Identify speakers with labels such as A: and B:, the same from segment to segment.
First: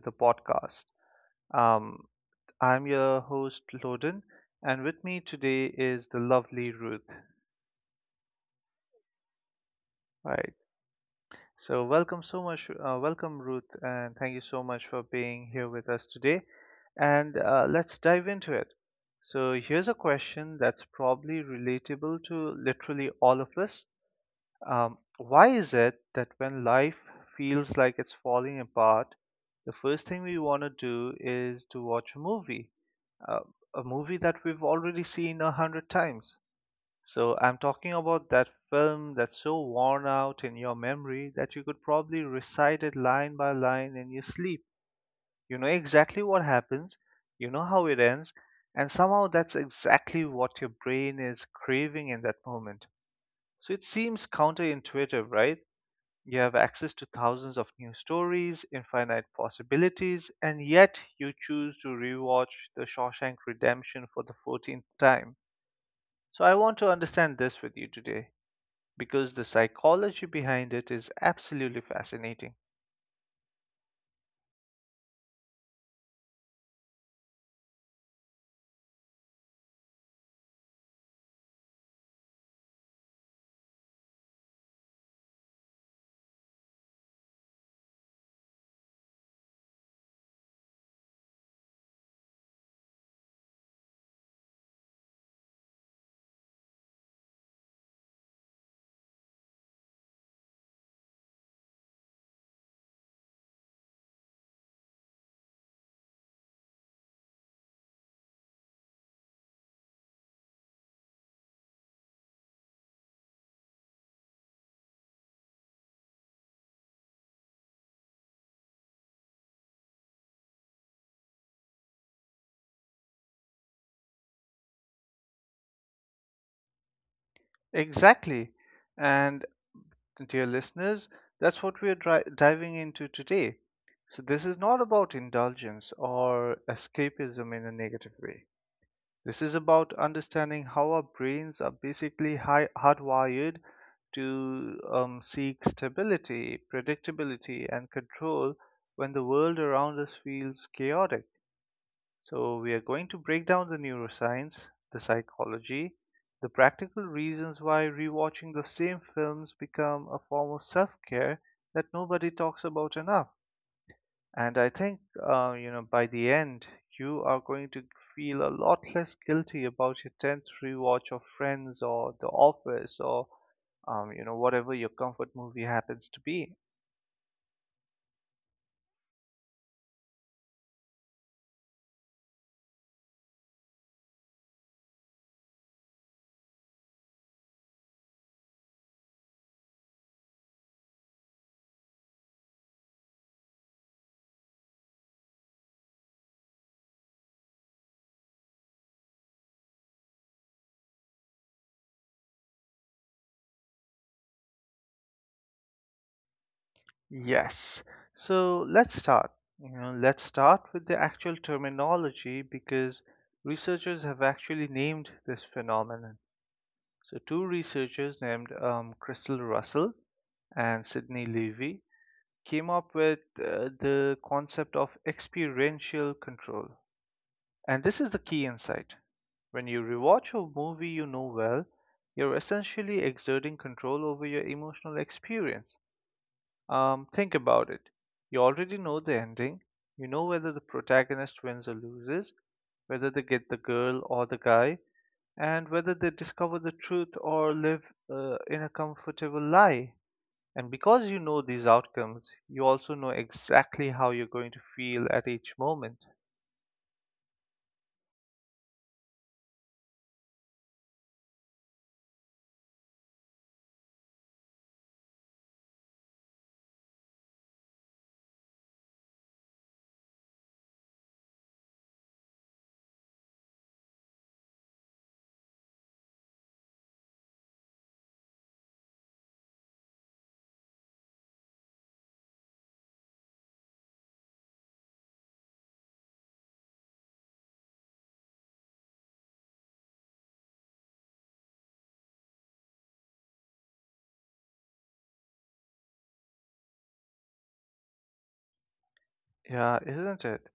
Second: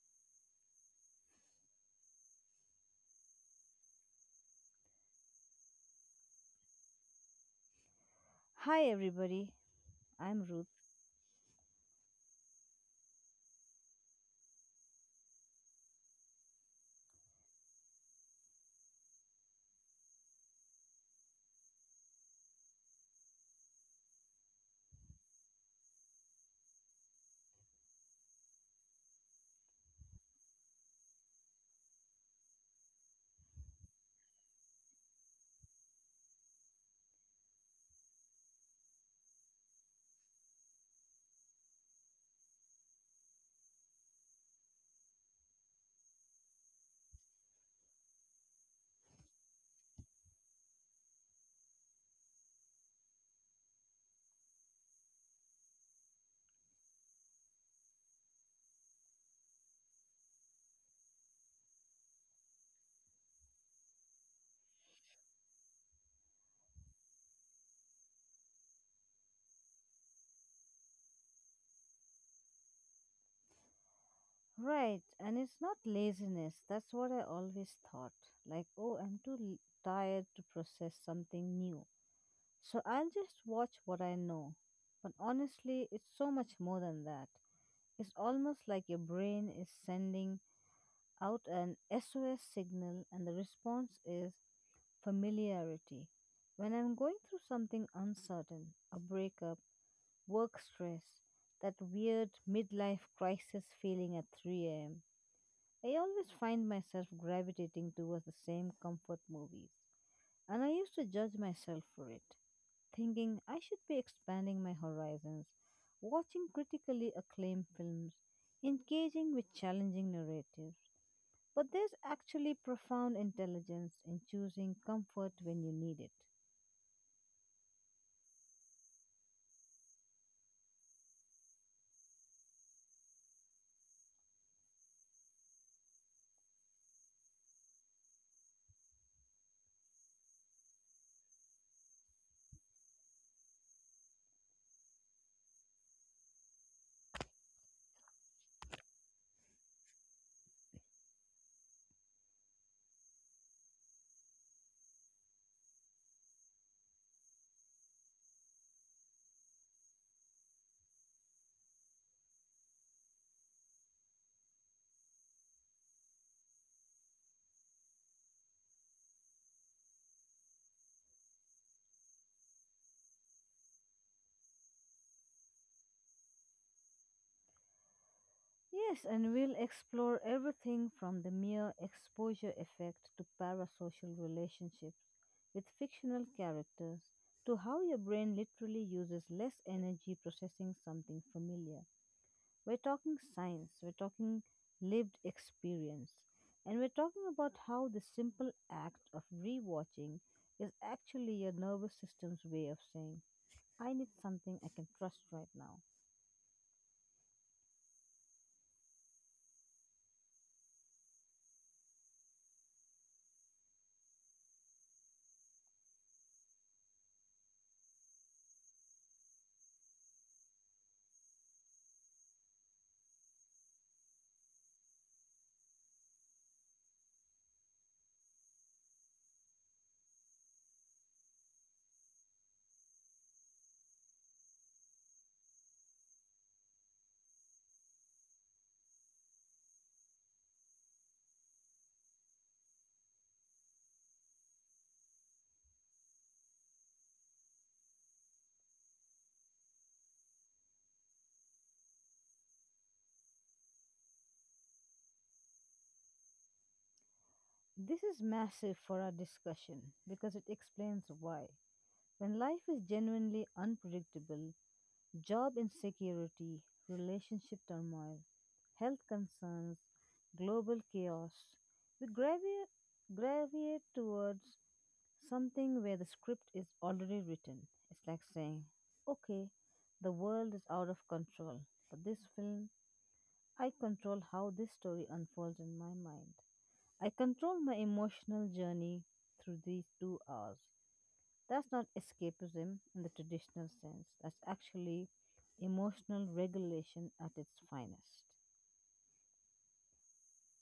A: the podcast. Um, I'm your host, Loden, and with me today is the lovely Ruth.
B: Hi, everybody. I'm
A: Right.
B: Ruth.
A: So, welcome Ruth, and thank you so much for being here with us today. And let's dive into it. So, here's a question that's probably relatable to literally all of us. Why is it that when life feels like it's falling apart, the first thing we want to do is to watch a movie? Uh, a movie that we've already seen a hundred times. So I'm talking about that film that's so worn out in your memory that you could probably recite it line by line in your sleep. You know exactly what happens, you know how it ends, and somehow that's exactly what your brain is craving in that moment. So it seems counterintuitive, right? You have access to thousands of new stories, infinite possibilities, and yet you choose to rewatch The Shawshank Redemption for the 14th time. So, I want to understand this with you today because the psychology behind it is absolutely fascinating.
B: Right, and it's not laziness. That's what I always thought. Like, oh, I'm too tired to process something new. So I'll just watch what I know. But honestly, it's so much more than that. It's almost like your brain is sending out an SOS signal, and the response is familiarity. When I'm going through something uncertain, a breakup, work stress, that weird midlife crisis feeling at 3 a.m. I always find myself gravitating towards the same comfort movies, and I used to judge myself for it, thinking I should be expanding my horizons, watching critically acclaimed films, engaging with challenging narratives. But there's actually profound intelligence in choosing comfort when you need it.
A: Exactly. And, dear listeners, that's what we are diving into today. So, this is not about indulgence or escapism in a negative way. This is about understanding how our brains are basically hardwired to seek stability, predictability, and control when the world around us feels chaotic. So, we are going to break down the neuroscience, the psychology, the practical reasons why rewatching the same films become a form of self care that nobody talks about enough, and I think, by the end, you are going to feel a lot less guilty about your 10th rewatch of Friends or The Office or whatever your comfort movie happens to be.
B: Yes, and we'll explore everything from the mere exposure effect to parasocial relationships with fictional characters to how your brain literally uses less energy processing something familiar. We're talking science, we're talking lived experience, and we're talking about how the simple act of rewatching is actually your nervous system's way of saying, I need something I can trust right now.
A: Yes. So let's start. You know, let's start with the actual terminology because researchers have actually named this phenomenon. So two researchers named Crystal Russell and Sidney Levy came up with the concept of experiential control. And this is the key insight. When you rewatch a movie you know well, you're essentially exerting control over your emotional experience. Think about it. You already know the ending, you know whether the protagonist wins or loses, whether they get the girl or the guy, and whether they discover the truth or live in a comfortable lie. And because you know these outcomes, you also know exactly how you're going to feel at each moment.
B: This is massive for our discussion because it explains why. When life is genuinely unpredictable, job insecurity, relationship turmoil, health concerns, global chaos, we gravitate towards something where the script is already written. It's like saying, okay, the world is out of control, but this film, I control how this story unfolds in my mind. I control my emotional journey through these 2 hours. That's not escapism in the traditional sense, that's actually emotional regulation at its finest.
A: Yeah, isn't it?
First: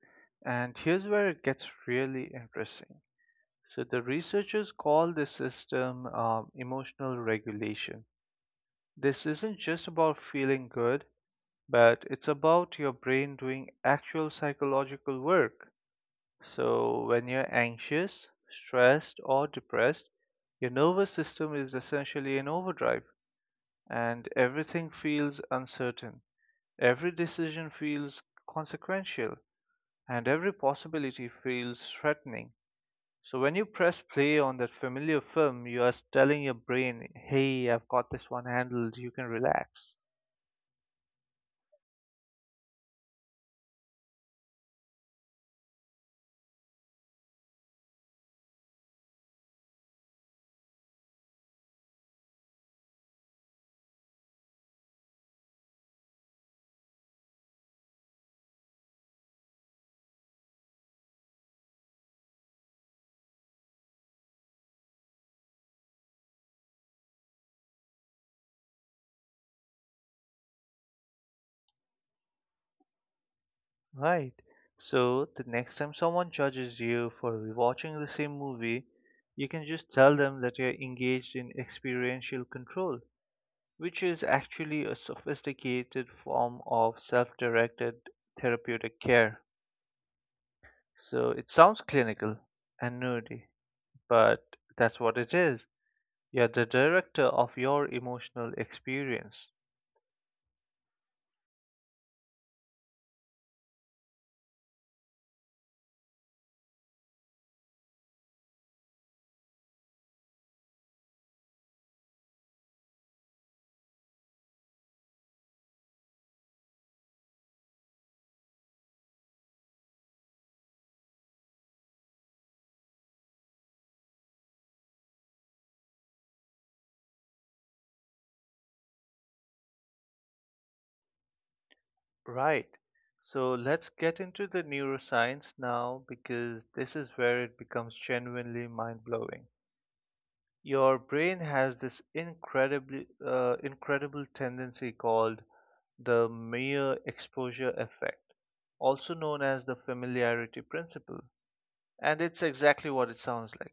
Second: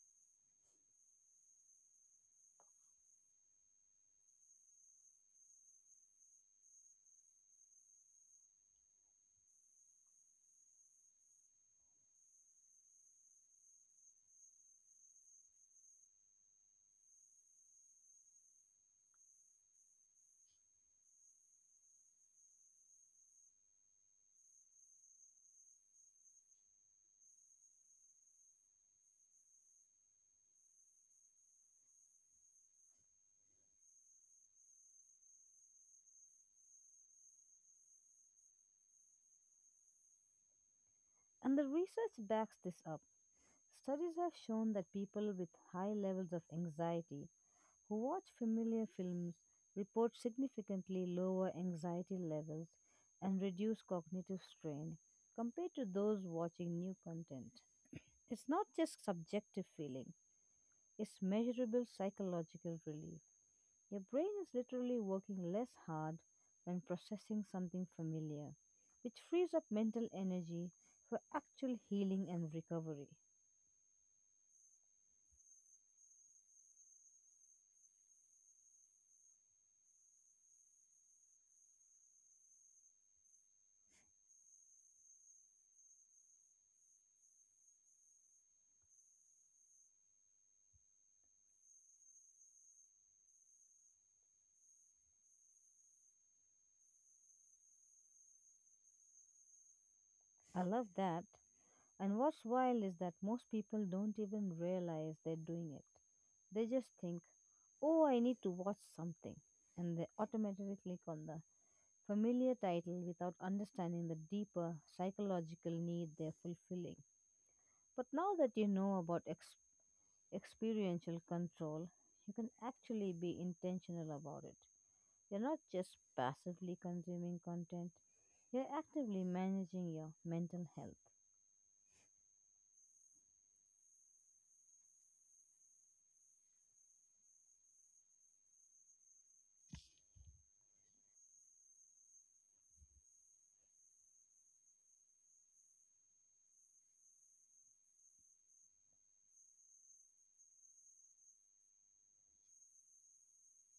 A: And here's where it gets really interesting. So, the researchers call this system emotional regulation. This isn't just about feeling good, but it's about your brain doing actual psychological work. So, when you're anxious, stressed, or depressed, your nervous system is essentially in overdrive, and everything feels uncertain. Every decision feels consequential, and every possibility feels threatening. So, when you press play on that familiar film, you are telling your brain, hey, I've got this one handled, you can relax.
B: And the research backs this up. Studies have shown that people with high levels of anxiety who watch familiar films report significantly lower anxiety levels and reduce cognitive strain compared to those watching new content. It's not just subjective feeling, is measurable psychological relief. Your brain is literally working less hard when processing something familiar, which frees up mental energy for actual healing and recovery.
A: Right. So the next time someone judges you for rewatching the same movie, you can just tell them that you're engaged in experiential control, which is actually a sophisticated form of self directed therapeutic care. So it sounds clinical and nerdy, but that's what it is. You're the director of your emotional experience.
B: I love that. And what's wild is that most people don't even realize they're doing it. They just think, oh, I need to watch something. And they automatically click on the familiar title without understanding the deeper psychological need they're fulfilling. But now that you know about ex. Experiential control, you can actually be intentional about it. You're not just passively consuming content, you're actively managing your mental health.
A: Right. So let's get into the neuroscience now because this is where it becomes genuinely mind blowing. Your brain has this incredibly incredible tendency called the mere exposure effect, also known as the familiarity principle. And it's exactly what it sounds like.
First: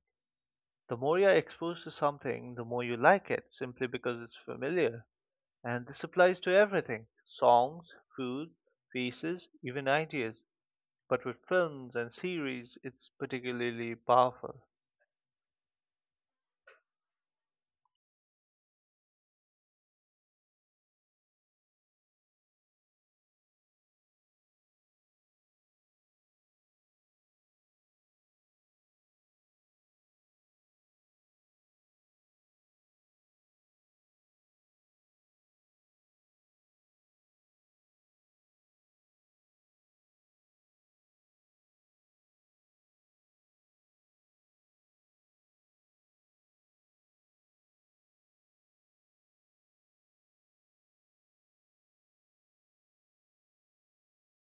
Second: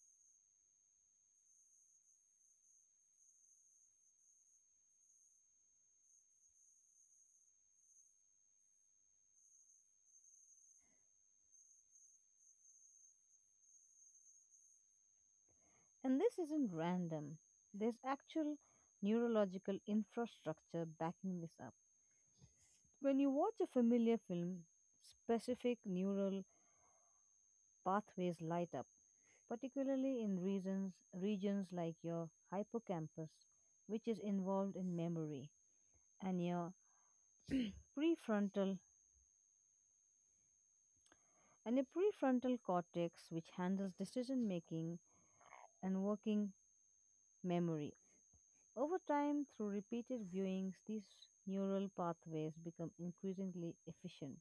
A: The more you're exposed to something, the more you like it, simply because it's familiar. And this applies to everything: songs, food, faces, even ideas. But with films and series, it's particularly powerful.
B: And this isn't random, there's actual neurological infrastructure backing this up. When you watch a familiar film, specific neural pathways light up, particularly in regions like your hippocampus, which is involved in memory, and your prefrontal and a prefrontal cortex which handles decision making and working memory. Over time, through repeated viewings, these neural pathways become increasingly efficient.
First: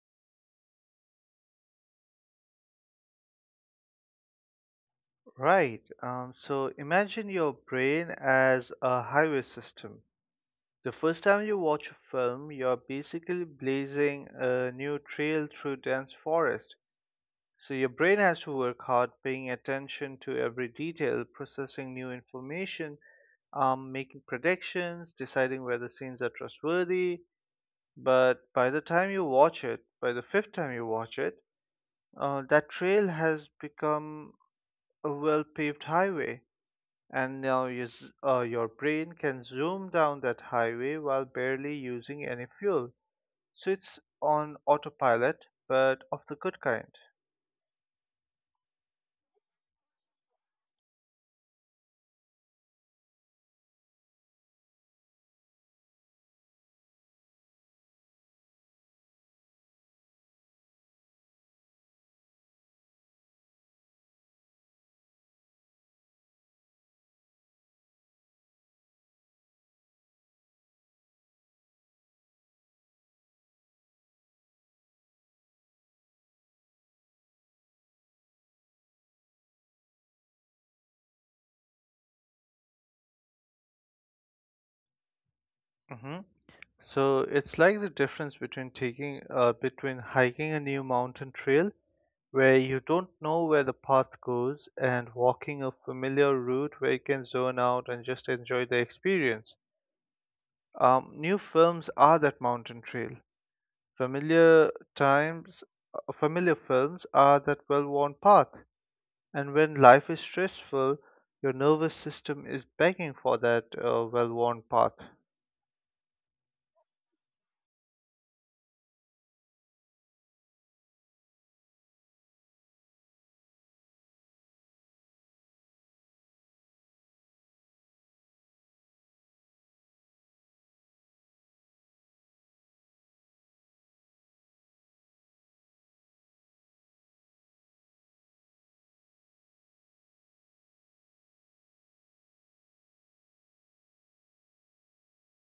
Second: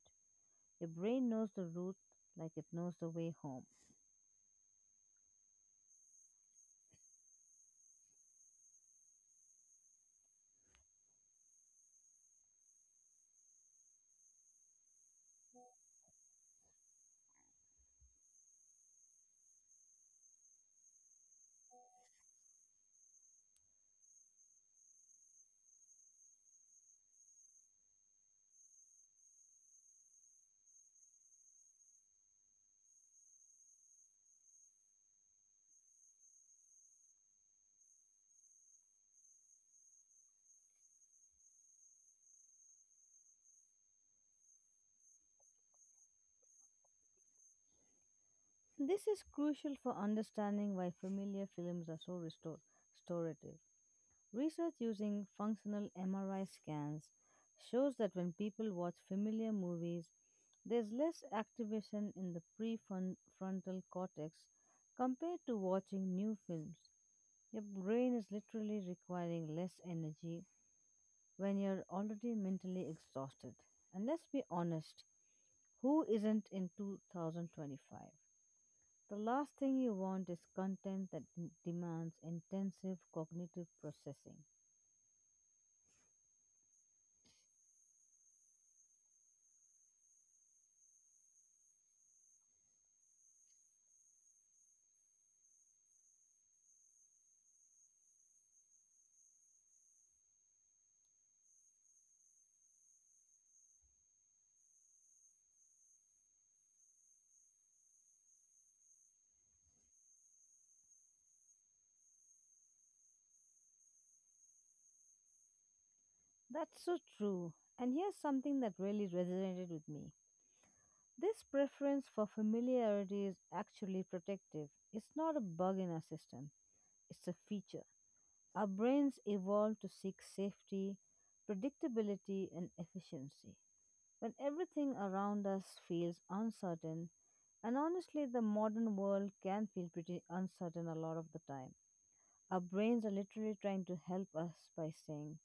B: Your brain knows the route like it knows the way home.
A: Right. So imagine your brain as a highway system. The first time you watch a film, you're basically blazing a new trail through dense forest. So your brain has to work hard, paying attention to every detail, processing new information, making predictions, deciding whether scenes are trustworthy. But by the fifth time you watch it, that trail has become a well paved highway, and now your brain can zoom down that highway while barely using any fuel. So it's on autopilot, but of the good kind.
B: This is crucial for understanding why familiar films are so restorative. Research using functional MRI scans shows that when people watch familiar movies, there's less activation in the prefrontal cortex compared to watching new films. Your brain is literally requiring less energy when you're already mentally exhausted. And let's be honest, who isn't in 2025? The last thing you want is content that demands intensive cognitive processing.
A: Hmm. So it's like the difference between taking between hiking a new mountain trail where you don't know where the path goes, and walking a familiar route where you can zone out and just enjoy the experience. New films are that mountain trail. Familiar times, Familiar films are that well worn path. And when life is stressful, your nervous system is begging for that well worn path.
B: That's so true. And here's something that really resonated with me. This preference for familiarity is actually protective. It's not a bug in our system, it's a feature. Our brains evolved to seek safety, predictability, and efficiency. When everything around us feels uncertain, and honestly, the modern world can feel pretty uncertain a lot of the time. Our brains are literally trying to help us by saying,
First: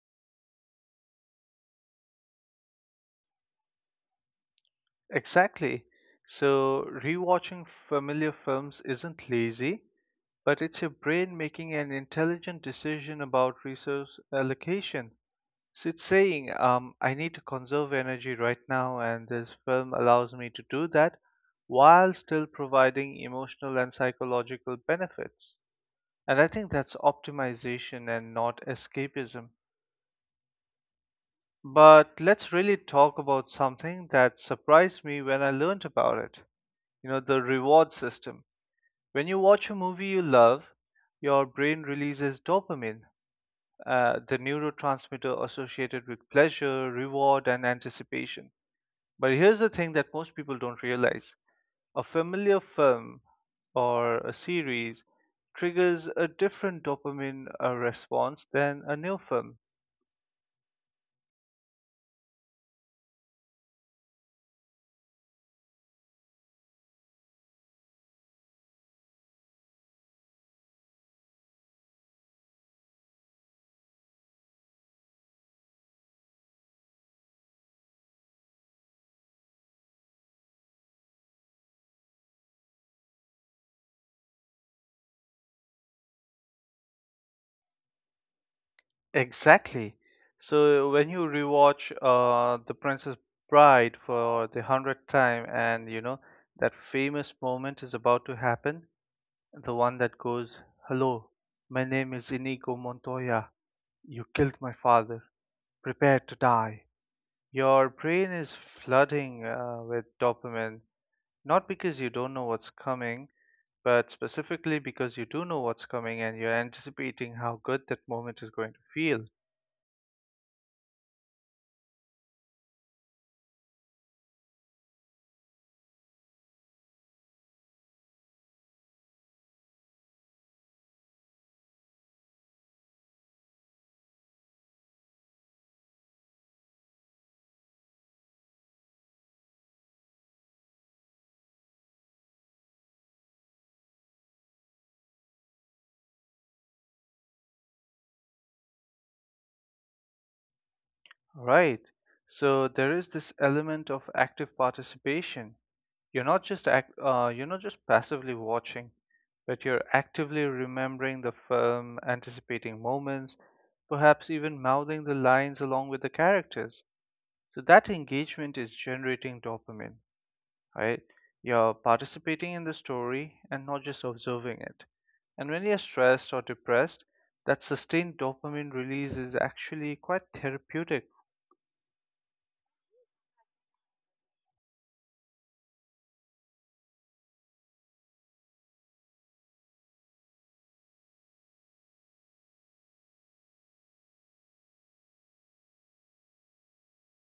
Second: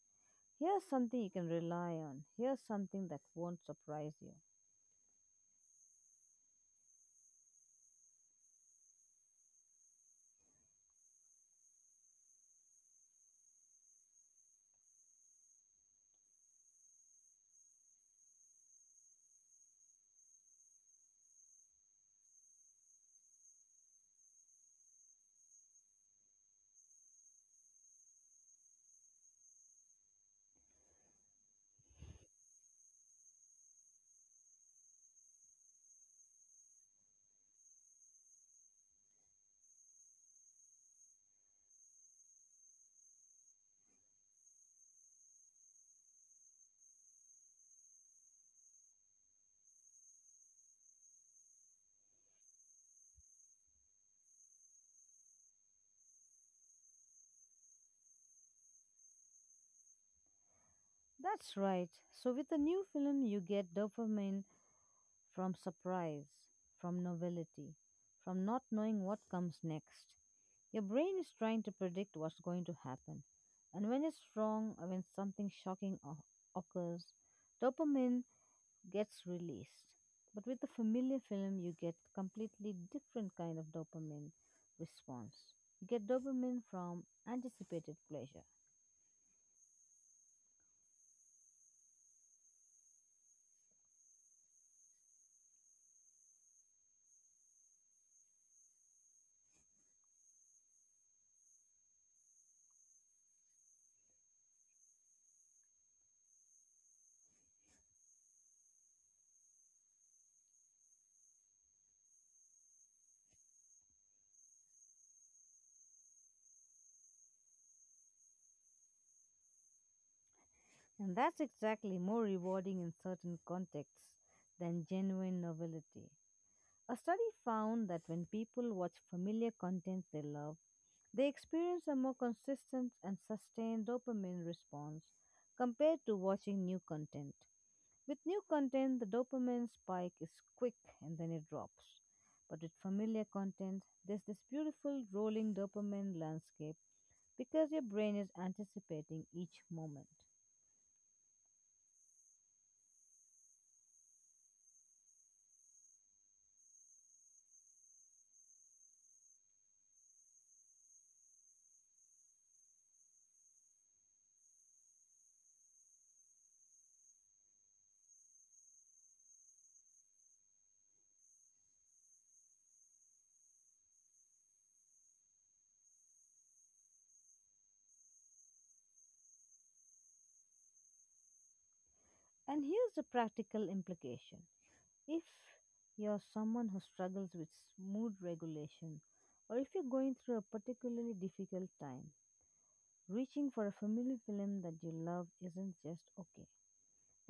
B: here's something you can rely on. Here's something that won't surprise you.
A: Exactly. So, rewatching familiar films isn't lazy, but it's your brain making an intelligent decision about resource allocation. So it's saying, I need to conserve energy right now, and this film allows me to do that while still providing emotional and psychological benefits. And I think that's optimization and not escapism. But let's really talk about something that surprised me when I learned about it. You know, the reward system. When you watch a movie you love, your brain releases dopamine, the neurotransmitter associated with pleasure, reward, and anticipation. But here's the thing that most people don't realize: a familiar film or a series triggers a different dopamine response than a new film.
B: That's right. So, with a new film, you get dopamine from surprise, from novelty, from not knowing what comes next. Your brain is trying to predict what's going to happen. And when it's wrong, or when something shocking occurs, dopamine gets released. But with a familiar film, you get completely different kind of dopamine response. You get dopamine from anticipated pleasure.
A: Exactly. So when you rewatch The Princess Bride for the 100th time, and you know that famous moment is about to happen, the one that goes, "Hello, my name is Inigo Montoya. You killed my father. Prepare to die." Your brain is flooding with dopamine, not because you don't know what's coming, but specifically because you do know what's coming and you're anticipating how good that moment is going to feel.
B: And that's exactly more rewarding in certain contexts than genuine novelty. A study found that when people watch familiar content they love, they experience a more consistent and sustained dopamine response compared to watching new content. With new content, the dopamine spike is quick and then it drops. But with familiar content, there's this beautiful rolling dopamine landscape because your brain is anticipating each moment.
A: Right. So there is this element of active participation. You're not just passively watching, but you're actively remembering the film, anticipating moments, perhaps even mouthing the lines along with the characters. So that engagement is generating dopamine, right? You're participating in the story and not just observing it. And when you're stressed or depressed, that sustained dopamine release is actually quite therapeutic.
B: And here's the practical implication. If you're someone who struggles with mood regulation, or if you're going through a particularly difficult time, reaching for a familiar film that you love isn't just okay.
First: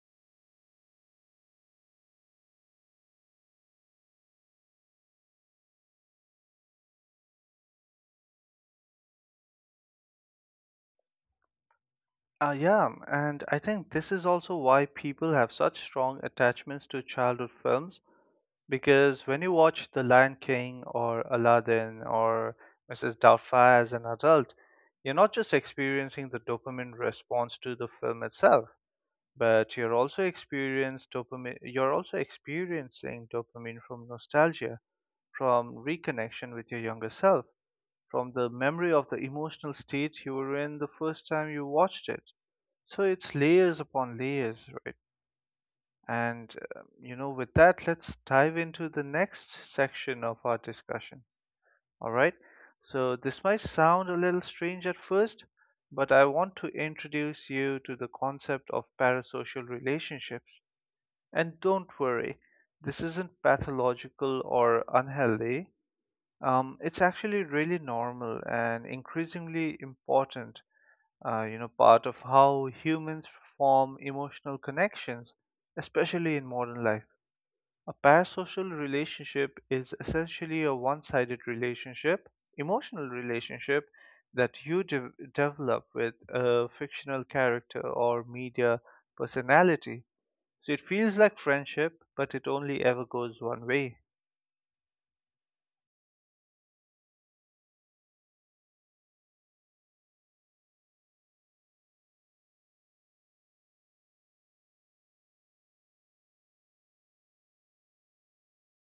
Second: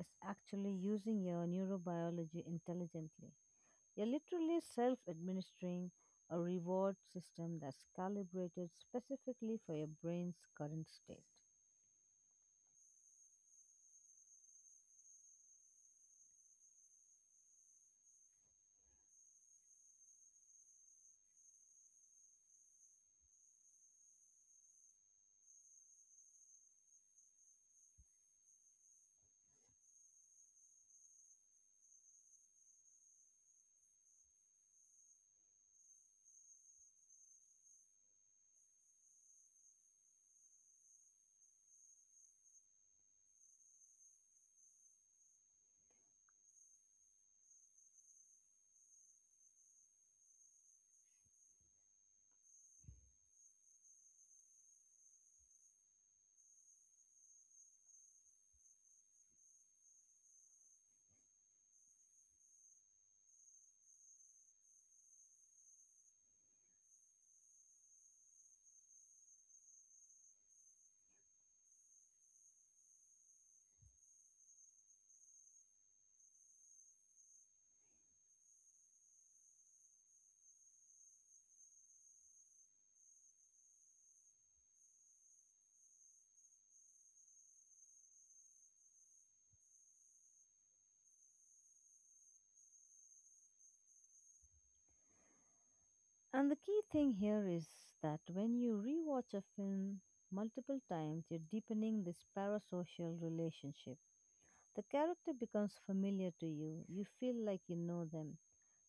B: It's actually using your neurobiology intelligently. You're literally self administering a reward system that's calibrated specifically for your brain's current state.
A: Ah, yeah, and I think this is also why people have such strong attachments to childhood films, because when you watch The Lion King or Aladdin or Mrs. Doubtfire as an adult, you're not just experiencing the dopamine response to the film itself, but you're also experiencing dopamine from nostalgia, from reconnection with your younger self, from the memory of the emotional state you were in the first time you watched it. So it's layers upon layers, right? And with that, let's dive into the next section of our discussion. All right, so this might sound a little strange at first, but I want to introduce you to the concept of parasocial relationships. And don't worry, this isn't pathological or unhealthy. It's actually really normal and increasingly important, part of how humans form emotional connections, especially in modern life. A parasocial relationship is essentially a emotional relationship that you develop with a fictional character or media personality, so it feels like friendship, but it only ever goes one way.
B: And the key thing here is that when you rewatch a film multiple times, you're deepening this parasocial relationship. The character becomes familiar to you, you feel like you know them.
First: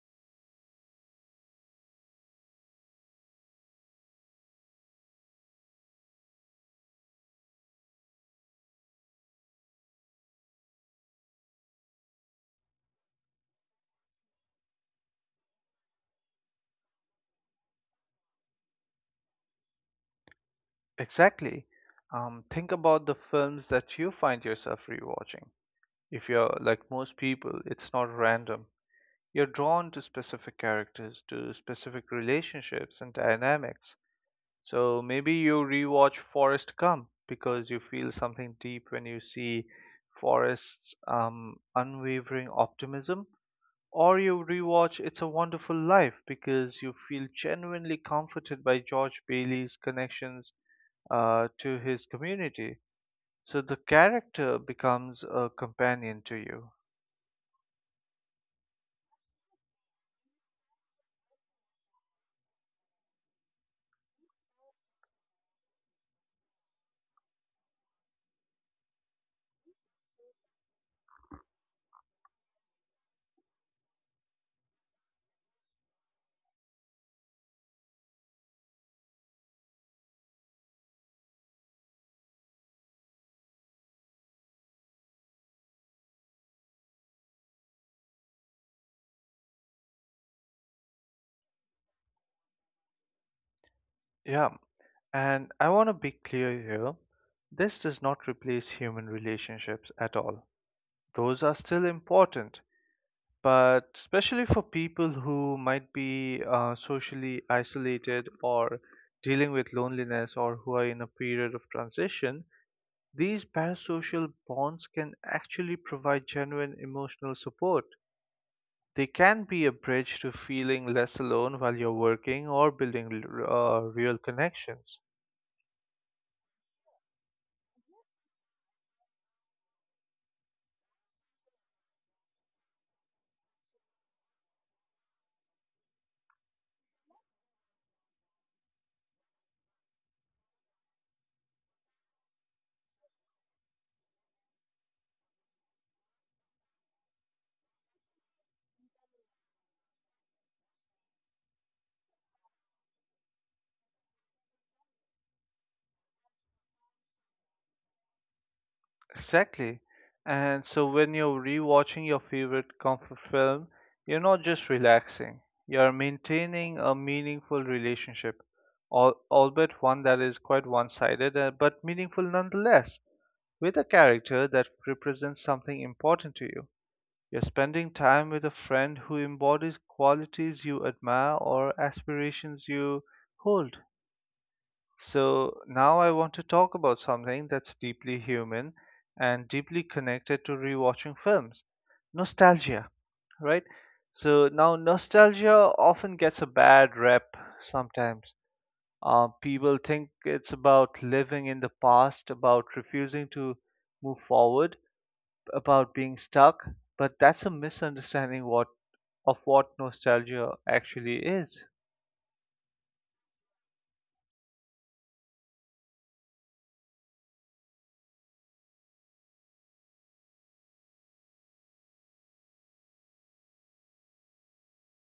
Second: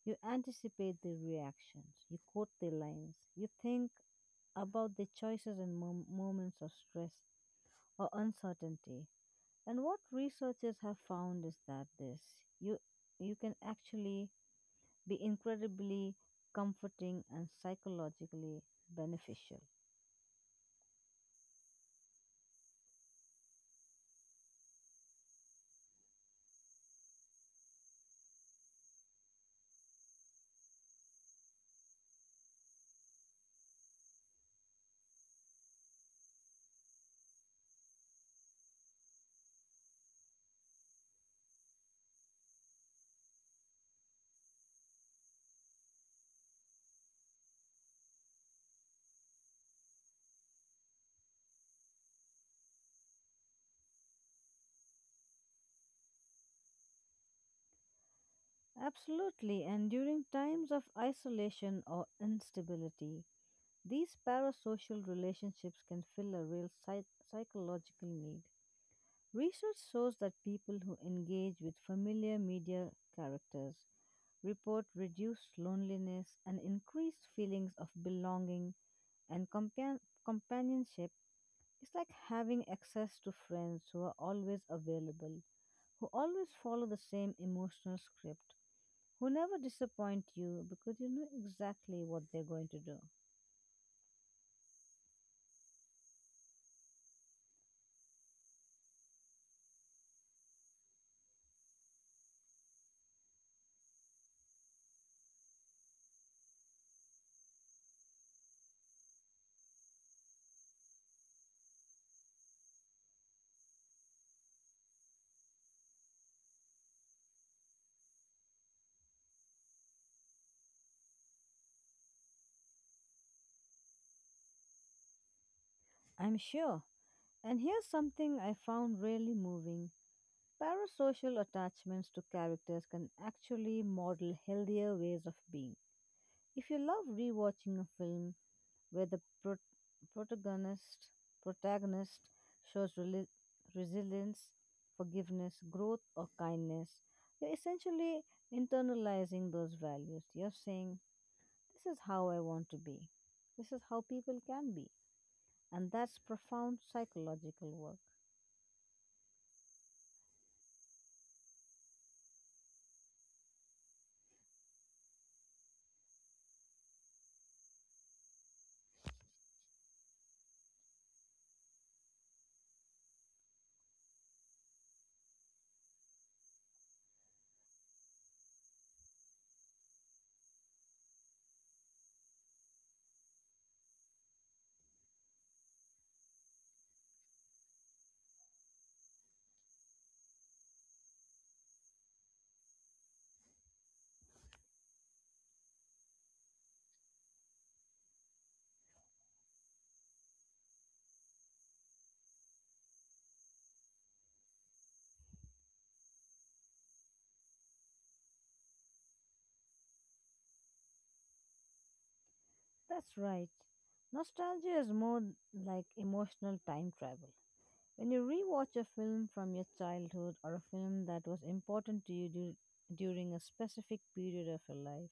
B: You anticipate their reactions, you quote their lines, you think about their choices in moments of stress or uncertainty. And what researchers have found is that this you you can actually be incredibly comforting and psychologically beneficial.
A: Exactly. Think about the films that you find yourself rewatching. If you're like most people, it's not random. You're drawn to specific characters, to specific relationships and dynamics. So maybe you rewatch Forrest Gump because you feel something deep when you see Forrest's unwavering optimism, or you rewatch It's a Wonderful Life because you feel genuinely comforted by George Bailey's connections to his community. So the character becomes a companion to you.
B: Absolutely, and during times of isolation or instability, these parasocial relationships can fill a real psychological need. Research shows that people who engage with familiar media characters report reduced loneliness and increased feelings of belonging. And companionship is like having access to friends who are always available, who always follow the same emotional script, who never disappoint you because you know exactly what they're going to do.
A: Yeah, and I want to be clear here, this does not replace human relationships at all. Those are still important, but especially for people who might be socially isolated or dealing with loneliness or who are in a period of transition, these parasocial bonds can actually provide genuine emotional support. They can be a bridge to feeling less alone while you're working or building real connections.
B: I'm sure. And here's something I found really moving. Parasocial attachments to characters can actually model healthier ways of being. If you love rewatching a film where the protagonist protagonist shows resilience, forgiveness, growth, or kindness. You're essentially internalizing those values. You're saying, "This is how I want to be. This is how people can be," and that's profound psychological work.
A: Exactly. And so when you're rewatching your favorite comfort film, you're not just relaxing, you're maintaining a meaningful relationship, albeit one that is quite one sided, but meaningful nonetheless, with a character that represents something important to you. You're spending time with a friend who embodies qualities you admire or aspirations you hold. So, now I want to talk about something that's deeply human and deeply connected to rewatching films: nostalgia, right? So, now nostalgia often gets a bad rep sometimes. People think it's about living in the past, about refusing to move forward, about being stuck, but that's a misunderstanding what of what nostalgia actually is.
B: That's right. Nostalgia is more like emotional time travel. When you rewatch a film from your childhood or a film that was important to you during a specific period of your life,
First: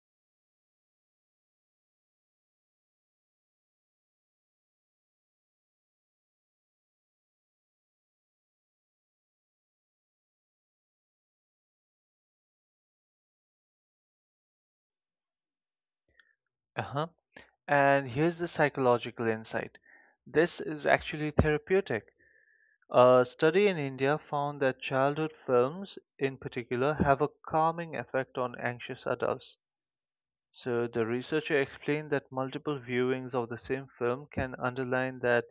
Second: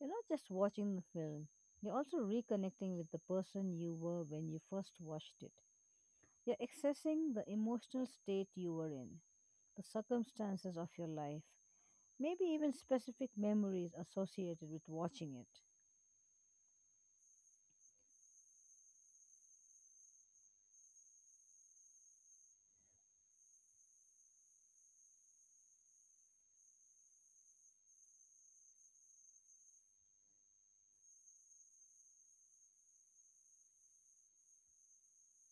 B: you're not just watching the film, you're also reconnecting with the person you were when you first watched it. You're accessing the emotional state you were in, the circumstances of your life, maybe even specific memories associated with watching it.
A: Uh-huh. And here's the psychological insight. This is actually therapeutic. A study in India found that childhood films, in particular, have a calming effect on anxious adults. So the researcher explained that multiple viewings of the same film can underline that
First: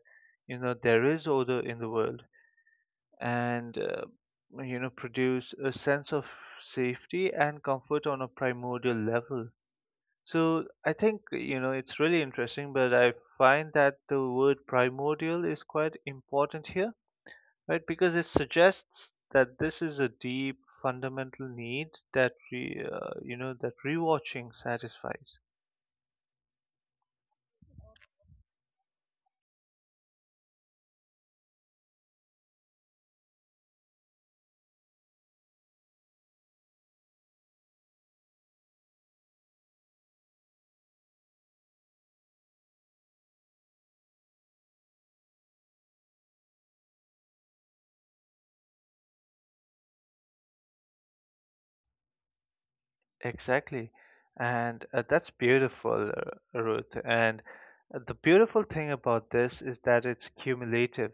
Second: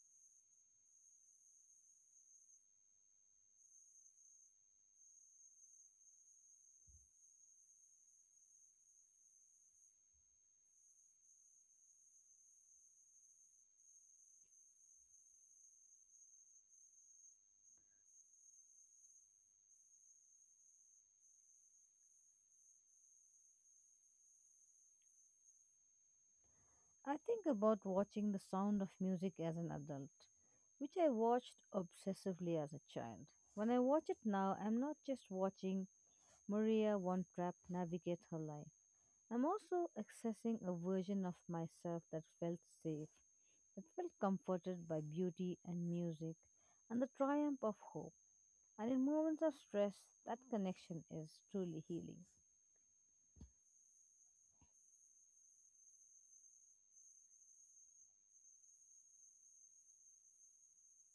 A: you know there is order in the world and you know produce a sense of safety and comfort on a primordial level. So I think you know it's really interesting, but I find that the word primordial is quite important here, right? Because it suggests that this is a deep fundamental need that you know that rewatching satisfies.
B: I think about watching The Sound of Music as an adult, which I watched obsessively as a child. When I watch it now, I'm not just watching Maria Von Trapp navigate her life. I'm also accessing a version of myself that felt safe, that felt comforted by beauty and music and the triumph of hope. And in moments of stress, that connection is truly healing.
A: Exactly. And that's beautiful, Ruth. And the beautiful thing about this is that it's cumulative,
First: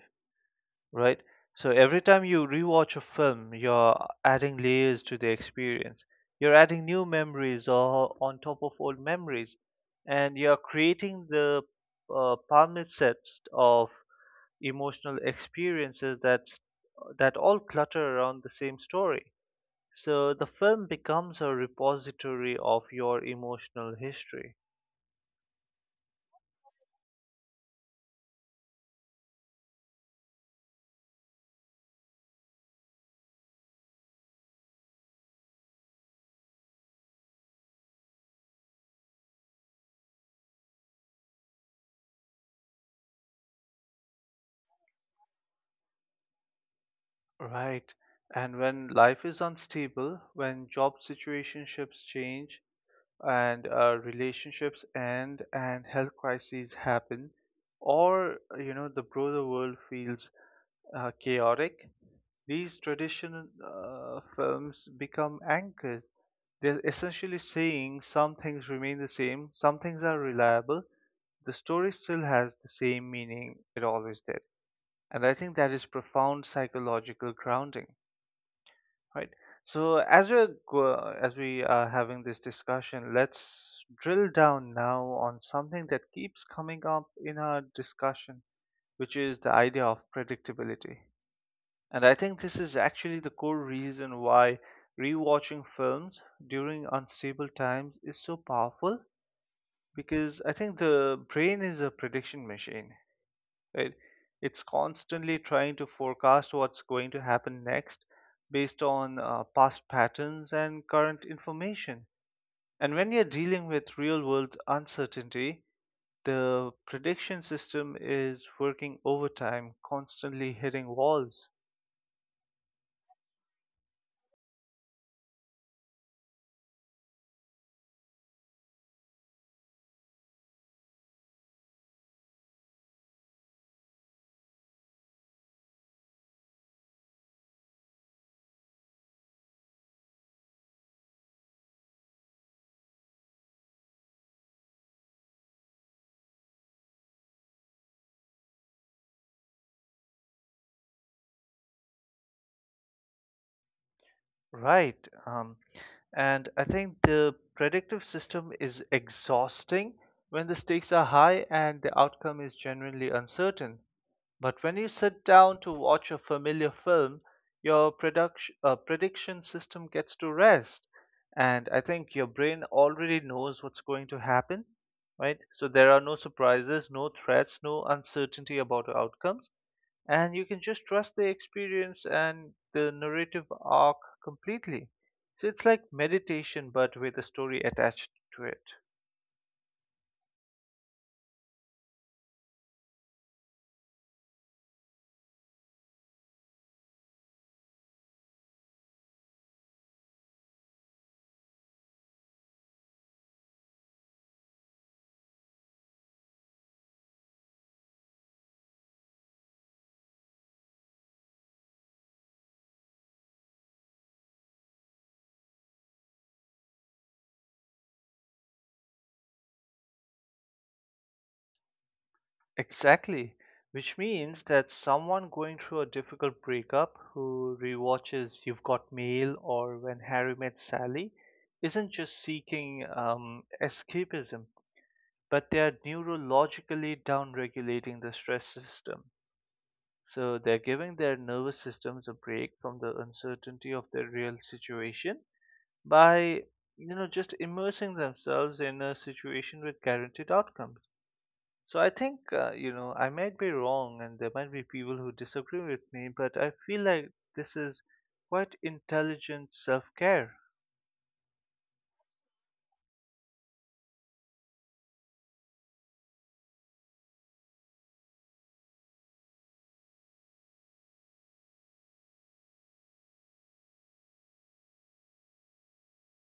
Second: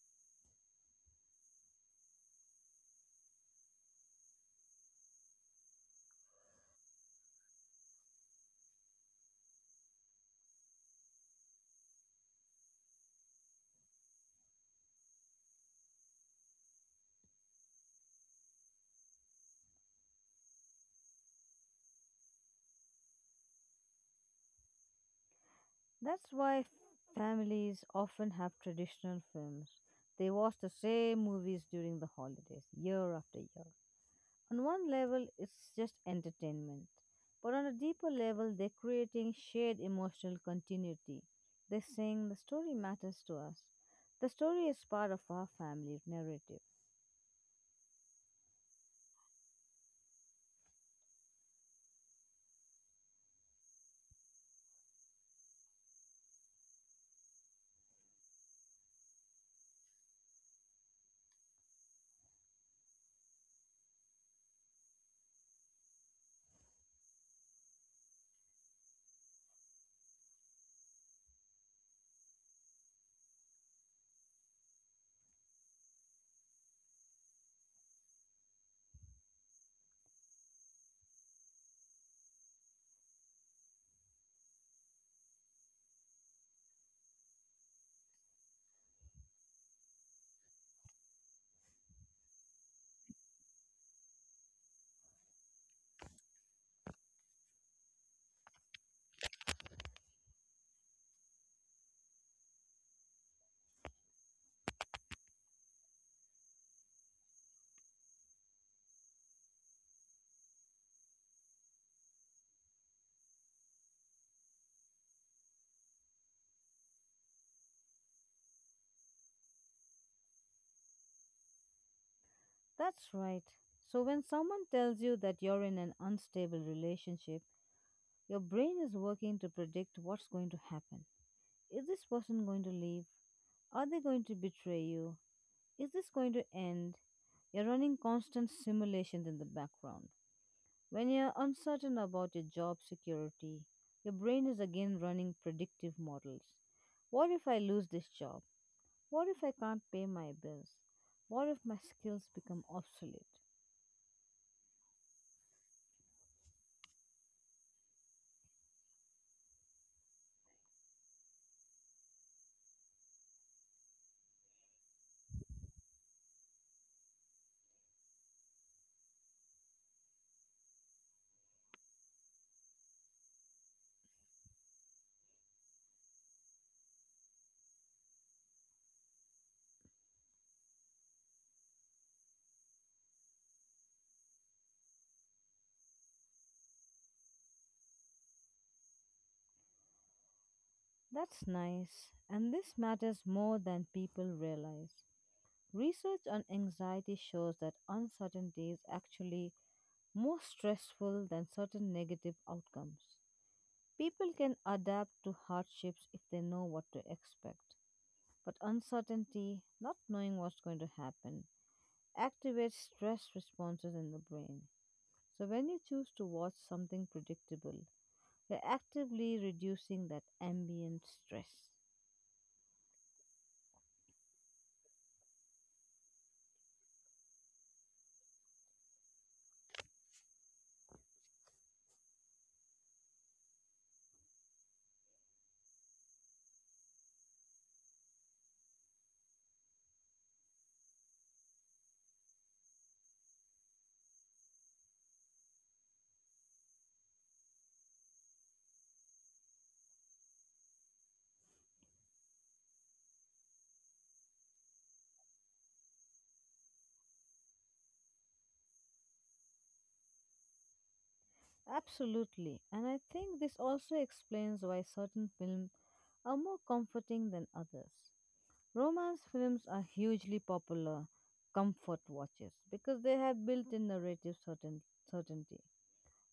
A: right? So every time you rewatch a film, you're adding layers to the experience. You're adding new memories or on top of old memories, and you're creating the palmit sets of emotional experiences that all clutter around the same story. So the film becomes a repository of your emotional history,
B: That's why families often have traditional films. They watch the same movies during the holidays, year after year. On one level, it's just entertainment. But on a deeper level, they're creating shared emotional continuity. They're saying the story matters to us. The story is part of our family narrative.
A: right? And when life is unstable, when job situationships change, and relationships end and health crises happen, or you know the broader world feels chaotic, these traditional films become anchors. They're essentially saying some things remain the same, some things are reliable, the story still has the same meaning it always did. And I think that is profound psychological grounding. Right. So as we are having this discussion, let's drill down now on something that keeps coming up in our discussion, which is the idea of predictability. And I think this is actually the core reason why rewatching films during unstable times is so powerful, because I think the brain is a prediction machine. Right? It's constantly trying to forecast what's going to happen next based on past patterns and current information. And when you're dealing with real world uncertainty, the prediction system is working overtime, constantly hitting walls.
B: That's right. So when someone tells you that you're in an unstable relationship, your brain is working to predict what's going to happen. Is this person going to leave? Are they going to betray you? Is this going to end? You're running constant simulations in the background. When you're uncertain about your job security, your brain is again running predictive models. What if I lose this job? What if I can't pay my bills? What if my skills become obsolete?
A: Right. And I think the predictive system is exhausting when the stakes are high and the outcome is genuinely uncertain. But when you sit down to watch a familiar film, your prediction system gets to rest. And I think your brain already knows what's going to happen, right? So there are no surprises, no threats, no uncertainty about outcomes, and you can just trust the experience and the narrative arc completely. So it's like meditation, but with a story attached to it.
B: That's nice, and this matters more than people realize. Research on anxiety shows that uncertainty is actually more stressful than certain negative outcomes. People can adapt to hardships if they know what to expect, but uncertainty, not knowing what's going to happen, activates stress responses in the brain. So, when you choose to watch something predictable, you're actively reducing that ambient stress.
A: Exactly, which means that someone going through a difficult breakup who rewatches You've Got Mail or When Harry Met Sally isn't just seeking escapism, but they are neurologically downregulating the stress system. So they're giving their nervous systems a break from the uncertainty of their real situation by, you know, just immersing themselves in a situation with guaranteed outcomes. So I think, you know, I might be wrong and there might be people who disagree with me, but I feel like this is quite intelligent self care,
B: Absolutely, and I think this also explains why certain films are more comforting than others. Romance films are hugely popular comfort watches because they have built in narrative certainty.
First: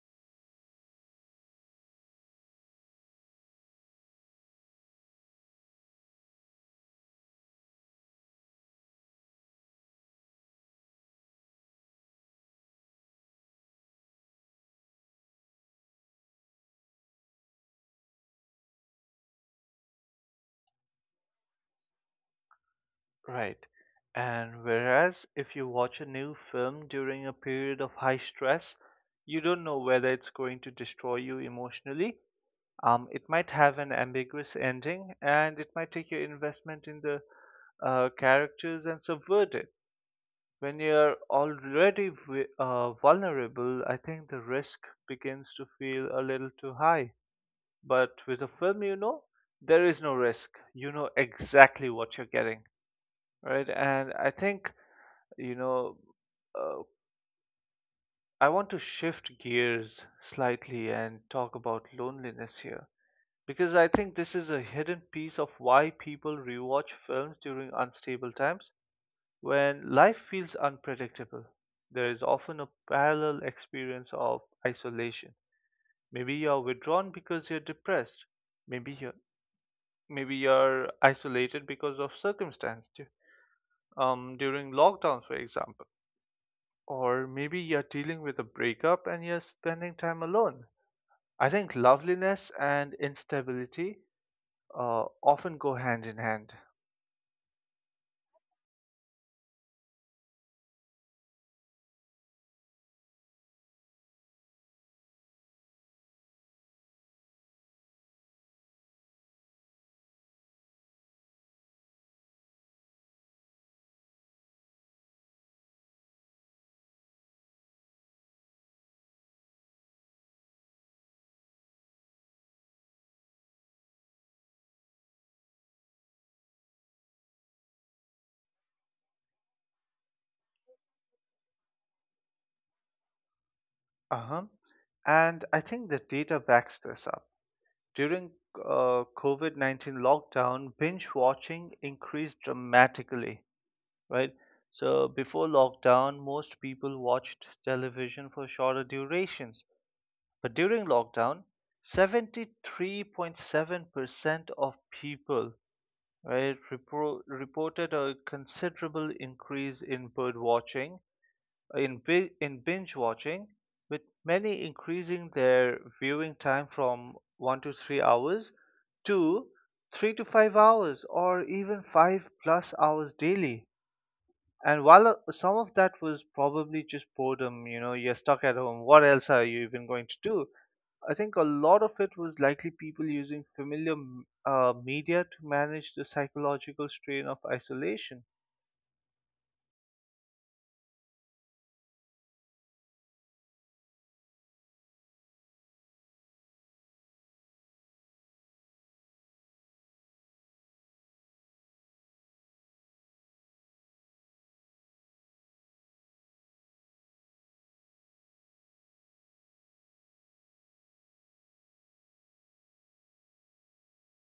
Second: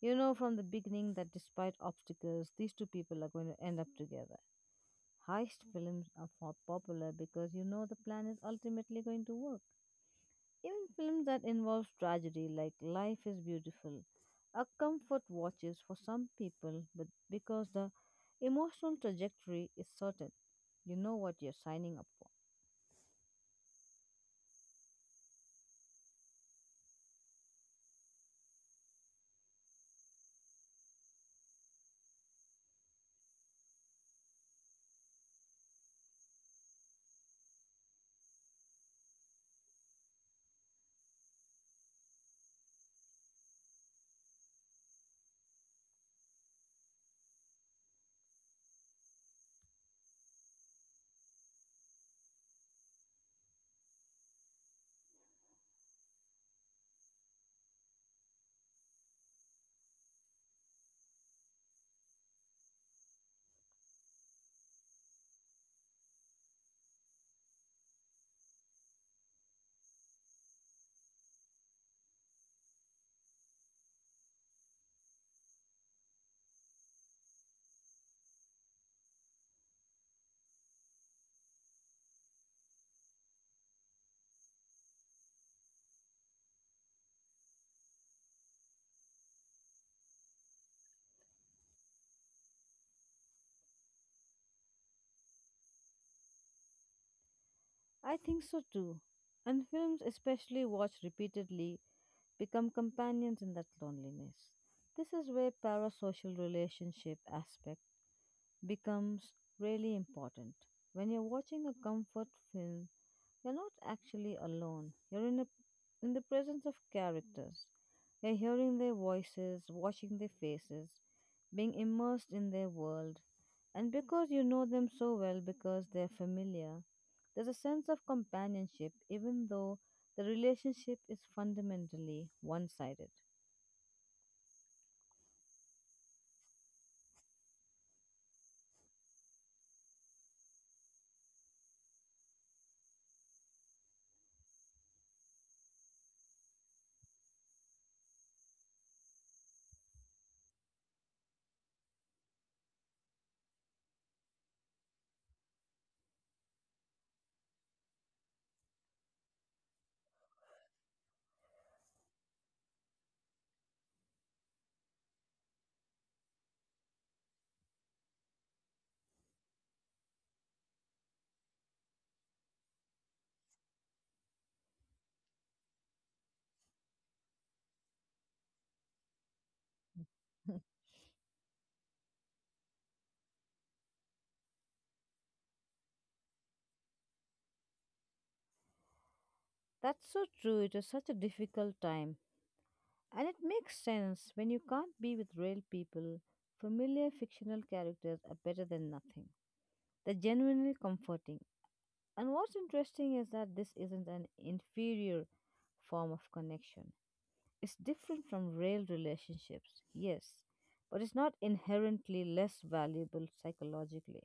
B: You know from the beginning that despite obstacles, these two people are going to end up together. Heist films are popular because you know the plan is ultimately going to work. Even films that involve tragedy, like Life is Beautiful, are comfort watches for some people but because the emotional trajectory is certain. You know what you're signing up for.
A: right? And whereas if you watch a new film during a period of high stress, you don't know whether it's going to destroy you emotionally. It might have an ambiguous ending, and it might take your investment in the characters and subvert it. When you're already vulnerable, I think the risk begins to feel a little too high. But with a film, you know, there is no risk. You know exactly what you're getting, right? And I think, you know, uh, I want to shift gears slightly and talk about loneliness here, because I think this is a hidden piece of why people rewatch films during unstable times. When life feels unpredictable, there is often a parallel experience of isolation. Maybe you're withdrawn because you're depressed. Maybe you're Maybe you're isolated because of circumstance during lockdowns, for example. Or maybe you're dealing with a breakup and you're spending time alone. I think loveliness and instability often go hand in hand.
B: I think so too. And films, especially watched repeatedly, become companions in that loneliness. This is where parasocial relationship aspect becomes really important. When you're watching a comfort film, you're not actually alone. You're in the presence of characters. You're hearing their voices, watching their faces, being immersed in their world. And because you know them so well, because they're familiar, there's a sense of companionship, even though the relationship is fundamentally one sided.
A: Uh-huh. And I think the data backs this up. During COVID 19 lockdown, binge watching increased dramatically, right? So, before lockdown, most people watched television for shorter durations. But during lockdown, 73.7% of people, right, reported a considerable increase in bird watching, in binge watching, with many increasing their viewing time from 1 to 3 hours to 3 to 5 hours or even 5 plus hours daily. And while some of that was probably just boredom, you know, you're stuck at home, what else are you even going to do? I think a lot of it was likely people using familiar media to manage the psychological strain of isolation.
B: That's so true. It is such a difficult time. And it makes sense when you can't be with real people, familiar fictional characters are better than nothing. They're genuinely comforting. And what's interesting is that this isn't an inferior form of connection. It's different from real relationships, yes, but it's not inherently less valuable psychologically.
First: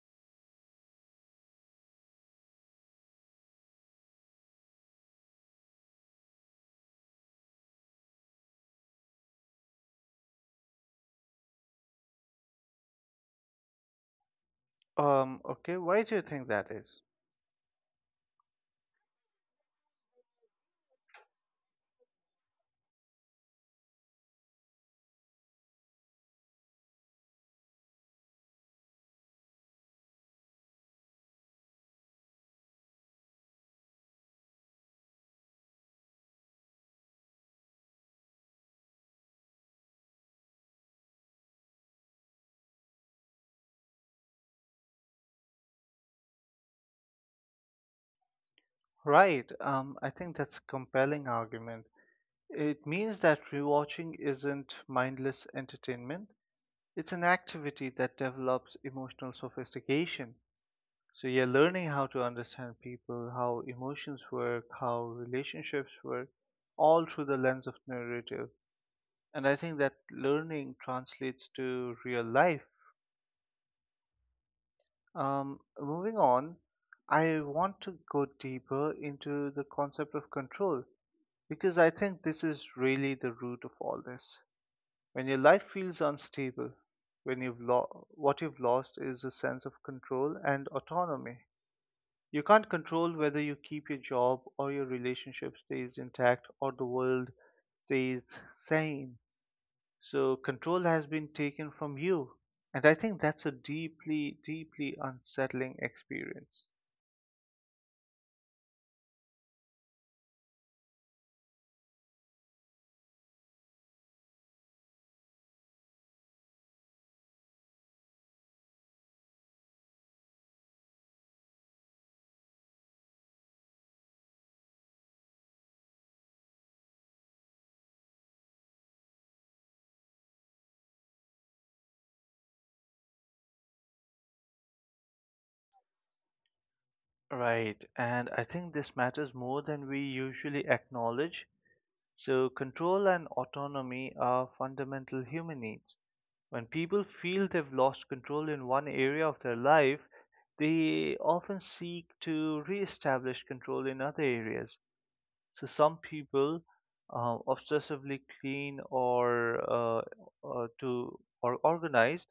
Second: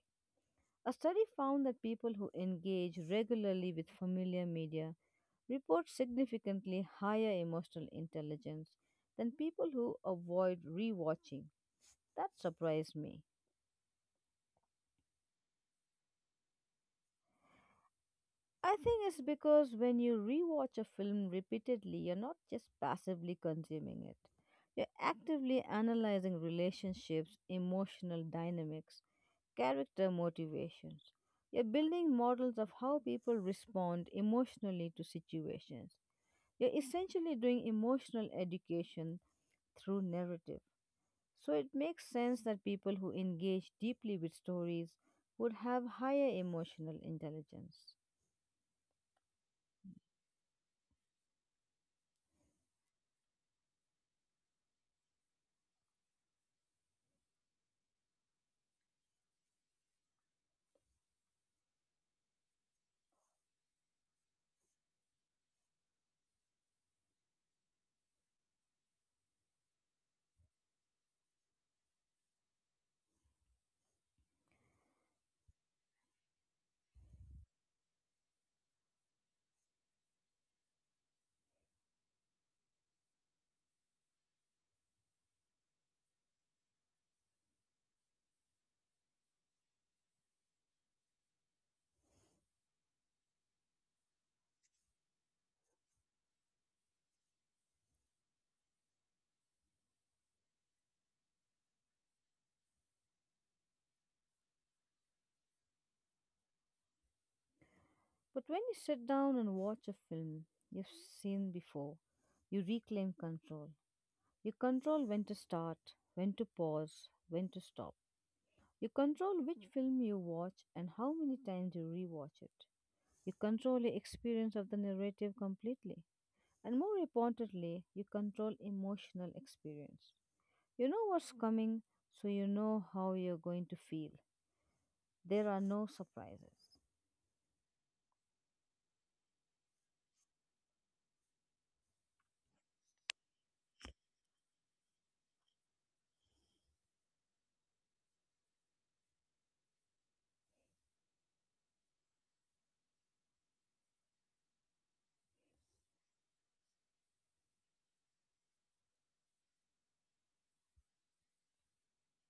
B: A study found that people who engage regularly with familiar media report significantly higher emotional intelligence than people who avoid rewatching. That surprised me.
A: Okay, why do you think that is?
B: I think it's because when you rewatch a film repeatedly, you're not just passively consuming it. You're actively analyzing relationships, emotional dynamics, character motivations. You're building models of how people respond emotionally to situations. You're essentially doing emotional education through narrative. So it makes sense that people who engage deeply with stories would have higher emotional intelligence.
A: Right. I think that's a compelling argument. It means that rewatching isn't mindless entertainment. It's an activity that develops emotional sophistication. So you're learning how to understand people, how emotions work, how relationships work, all through the lens of narrative. And I think that learning translates to real life. Moving on, I want to go deeper into the concept of control, because I think this is really the root of all this. When your life feels unstable, what you've lost is a sense of control and autonomy. You can't control whether you keep your job or your relationship stays intact or the world stays sane. So control has been taken from you. And I think that's a deeply, deeply unsettling experience.
B: But when you sit down and watch a film you've seen before, you reclaim control. You control when to start, when to pause, when to stop. You control which film you watch and how many times you rewatch it. You control the experience of the narrative completely. And more importantly, you control emotional experience. You know what's coming, so you know how you're going to feel. There are no surprises.
A: Right, and I think this matters more than we usually acknowledge. So, control and autonomy are fundamental human needs. When people feel they've lost control in one area of their life, they often seek to re establish control in other areas. So, some people obsessively clean or to or organized.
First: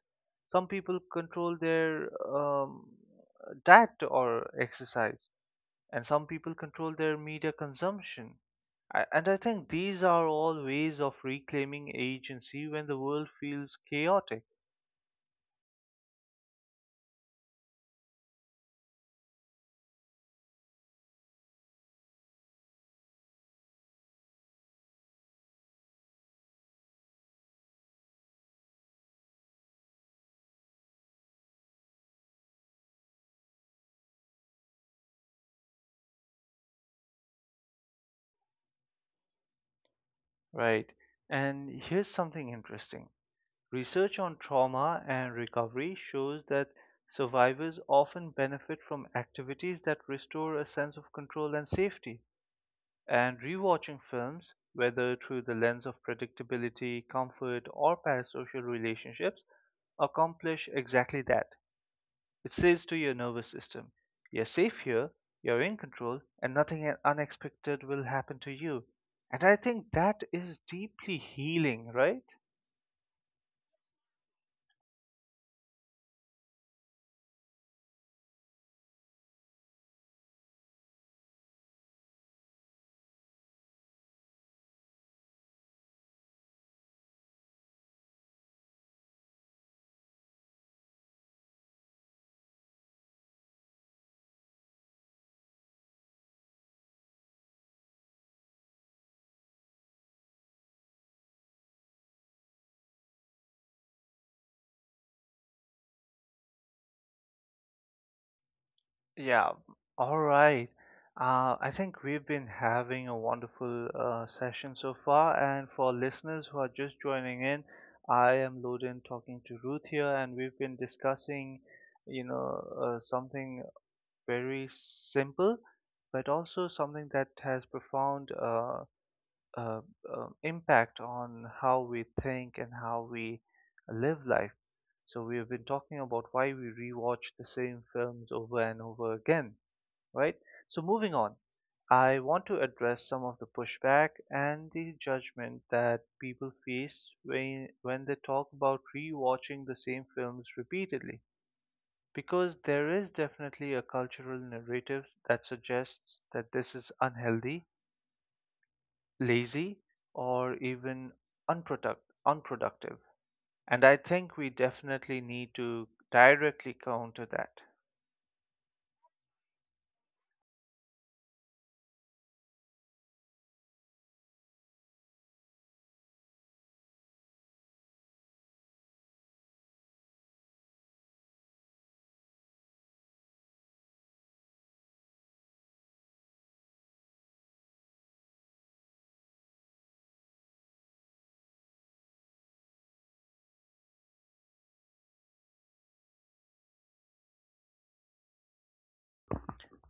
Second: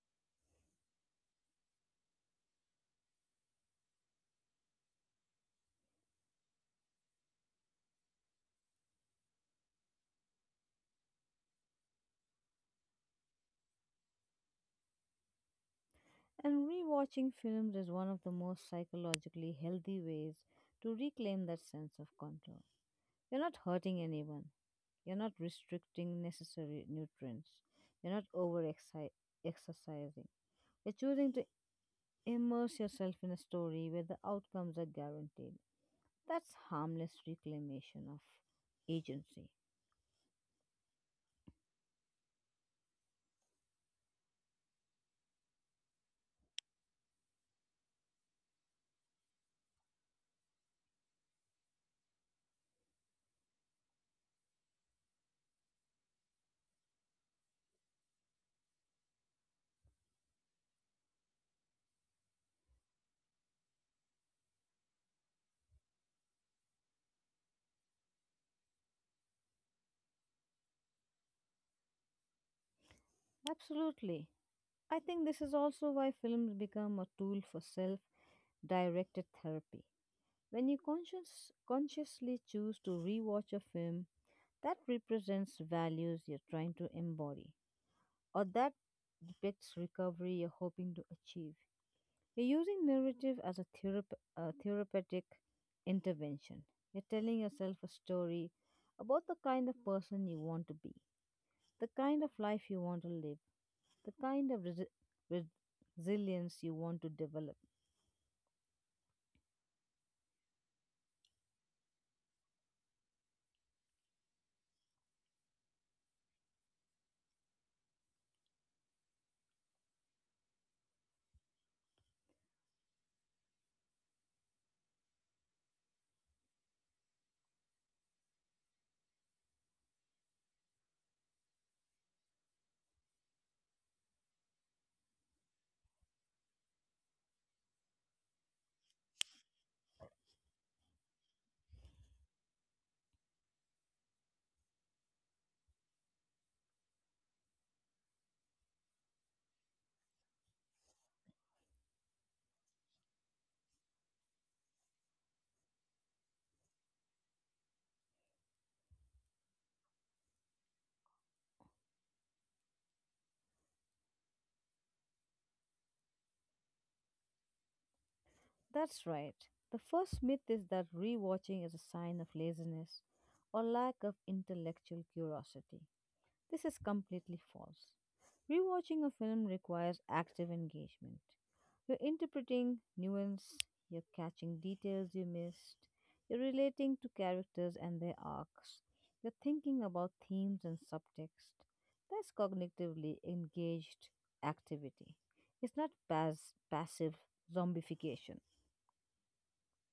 A: Some people control their um, diet or exercise, and some people control their media consumption. And I think these are all ways of reclaiming agency when the world feels chaotic,
B: And rewatching films is one of the most psychologically healthy ways to reclaim that sense of control. You're not hurting anyone. You're not restricting necessary nutrients. You're not over exercising. You're choosing to immerse yourself in a story where the outcomes are guaranteed. That's harmless reclamation of agency.
A: right? And here's something interesting: research on trauma and recovery shows that survivors often benefit from activities that restore a sense of control and safety. And rewatching films, whether through the lens of predictability, comfort, or parasocial relationships, accomplish exactly that. It says to your nervous system, you're safe here, you're in control, and nothing unexpected will happen to you. And I think that is deeply healing, right?
B: Absolutely. I think this is also why films become a tool for self directed therapy. When you consciously choose to rewatch a film that represents values you're trying to embody or that depicts recovery you're hoping to achieve, you're using narrative as a therapeutic intervention. You're telling yourself a story about the kind of person you want to be, the kind of life you want to live, the kind of res- resilience you want to develop.
A: Yeah, all right. I think we've been having a wonderful session so far. And for listeners who are just joining in, I am Loden talking to Ruth here, and we've been discussing, you know, something very simple, but also something that has profound uh, impact on how we think and how we live life. So we have been talking about why we rewatch the same films over and over again, right? So moving on, I want to address some of the pushback and the judgment that people face when they talk about rewatching the same films repeatedly. Because there is definitely a cultural narrative that suggests that this is unhealthy, lazy, or even unproduct unproductive. And I think we definitely need to directly counter that.
B: That's right. The first myth is that rewatching is a sign of laziness or lack of intellectual curiosity. This is completely false. Rewatching a film requires active engagement. You're interpreting nuance, you're catching details you missed, you're relating to characters and their arcs, you're thinking about themes and subtext. That's cognitively engaged activity. It's not passive zombification.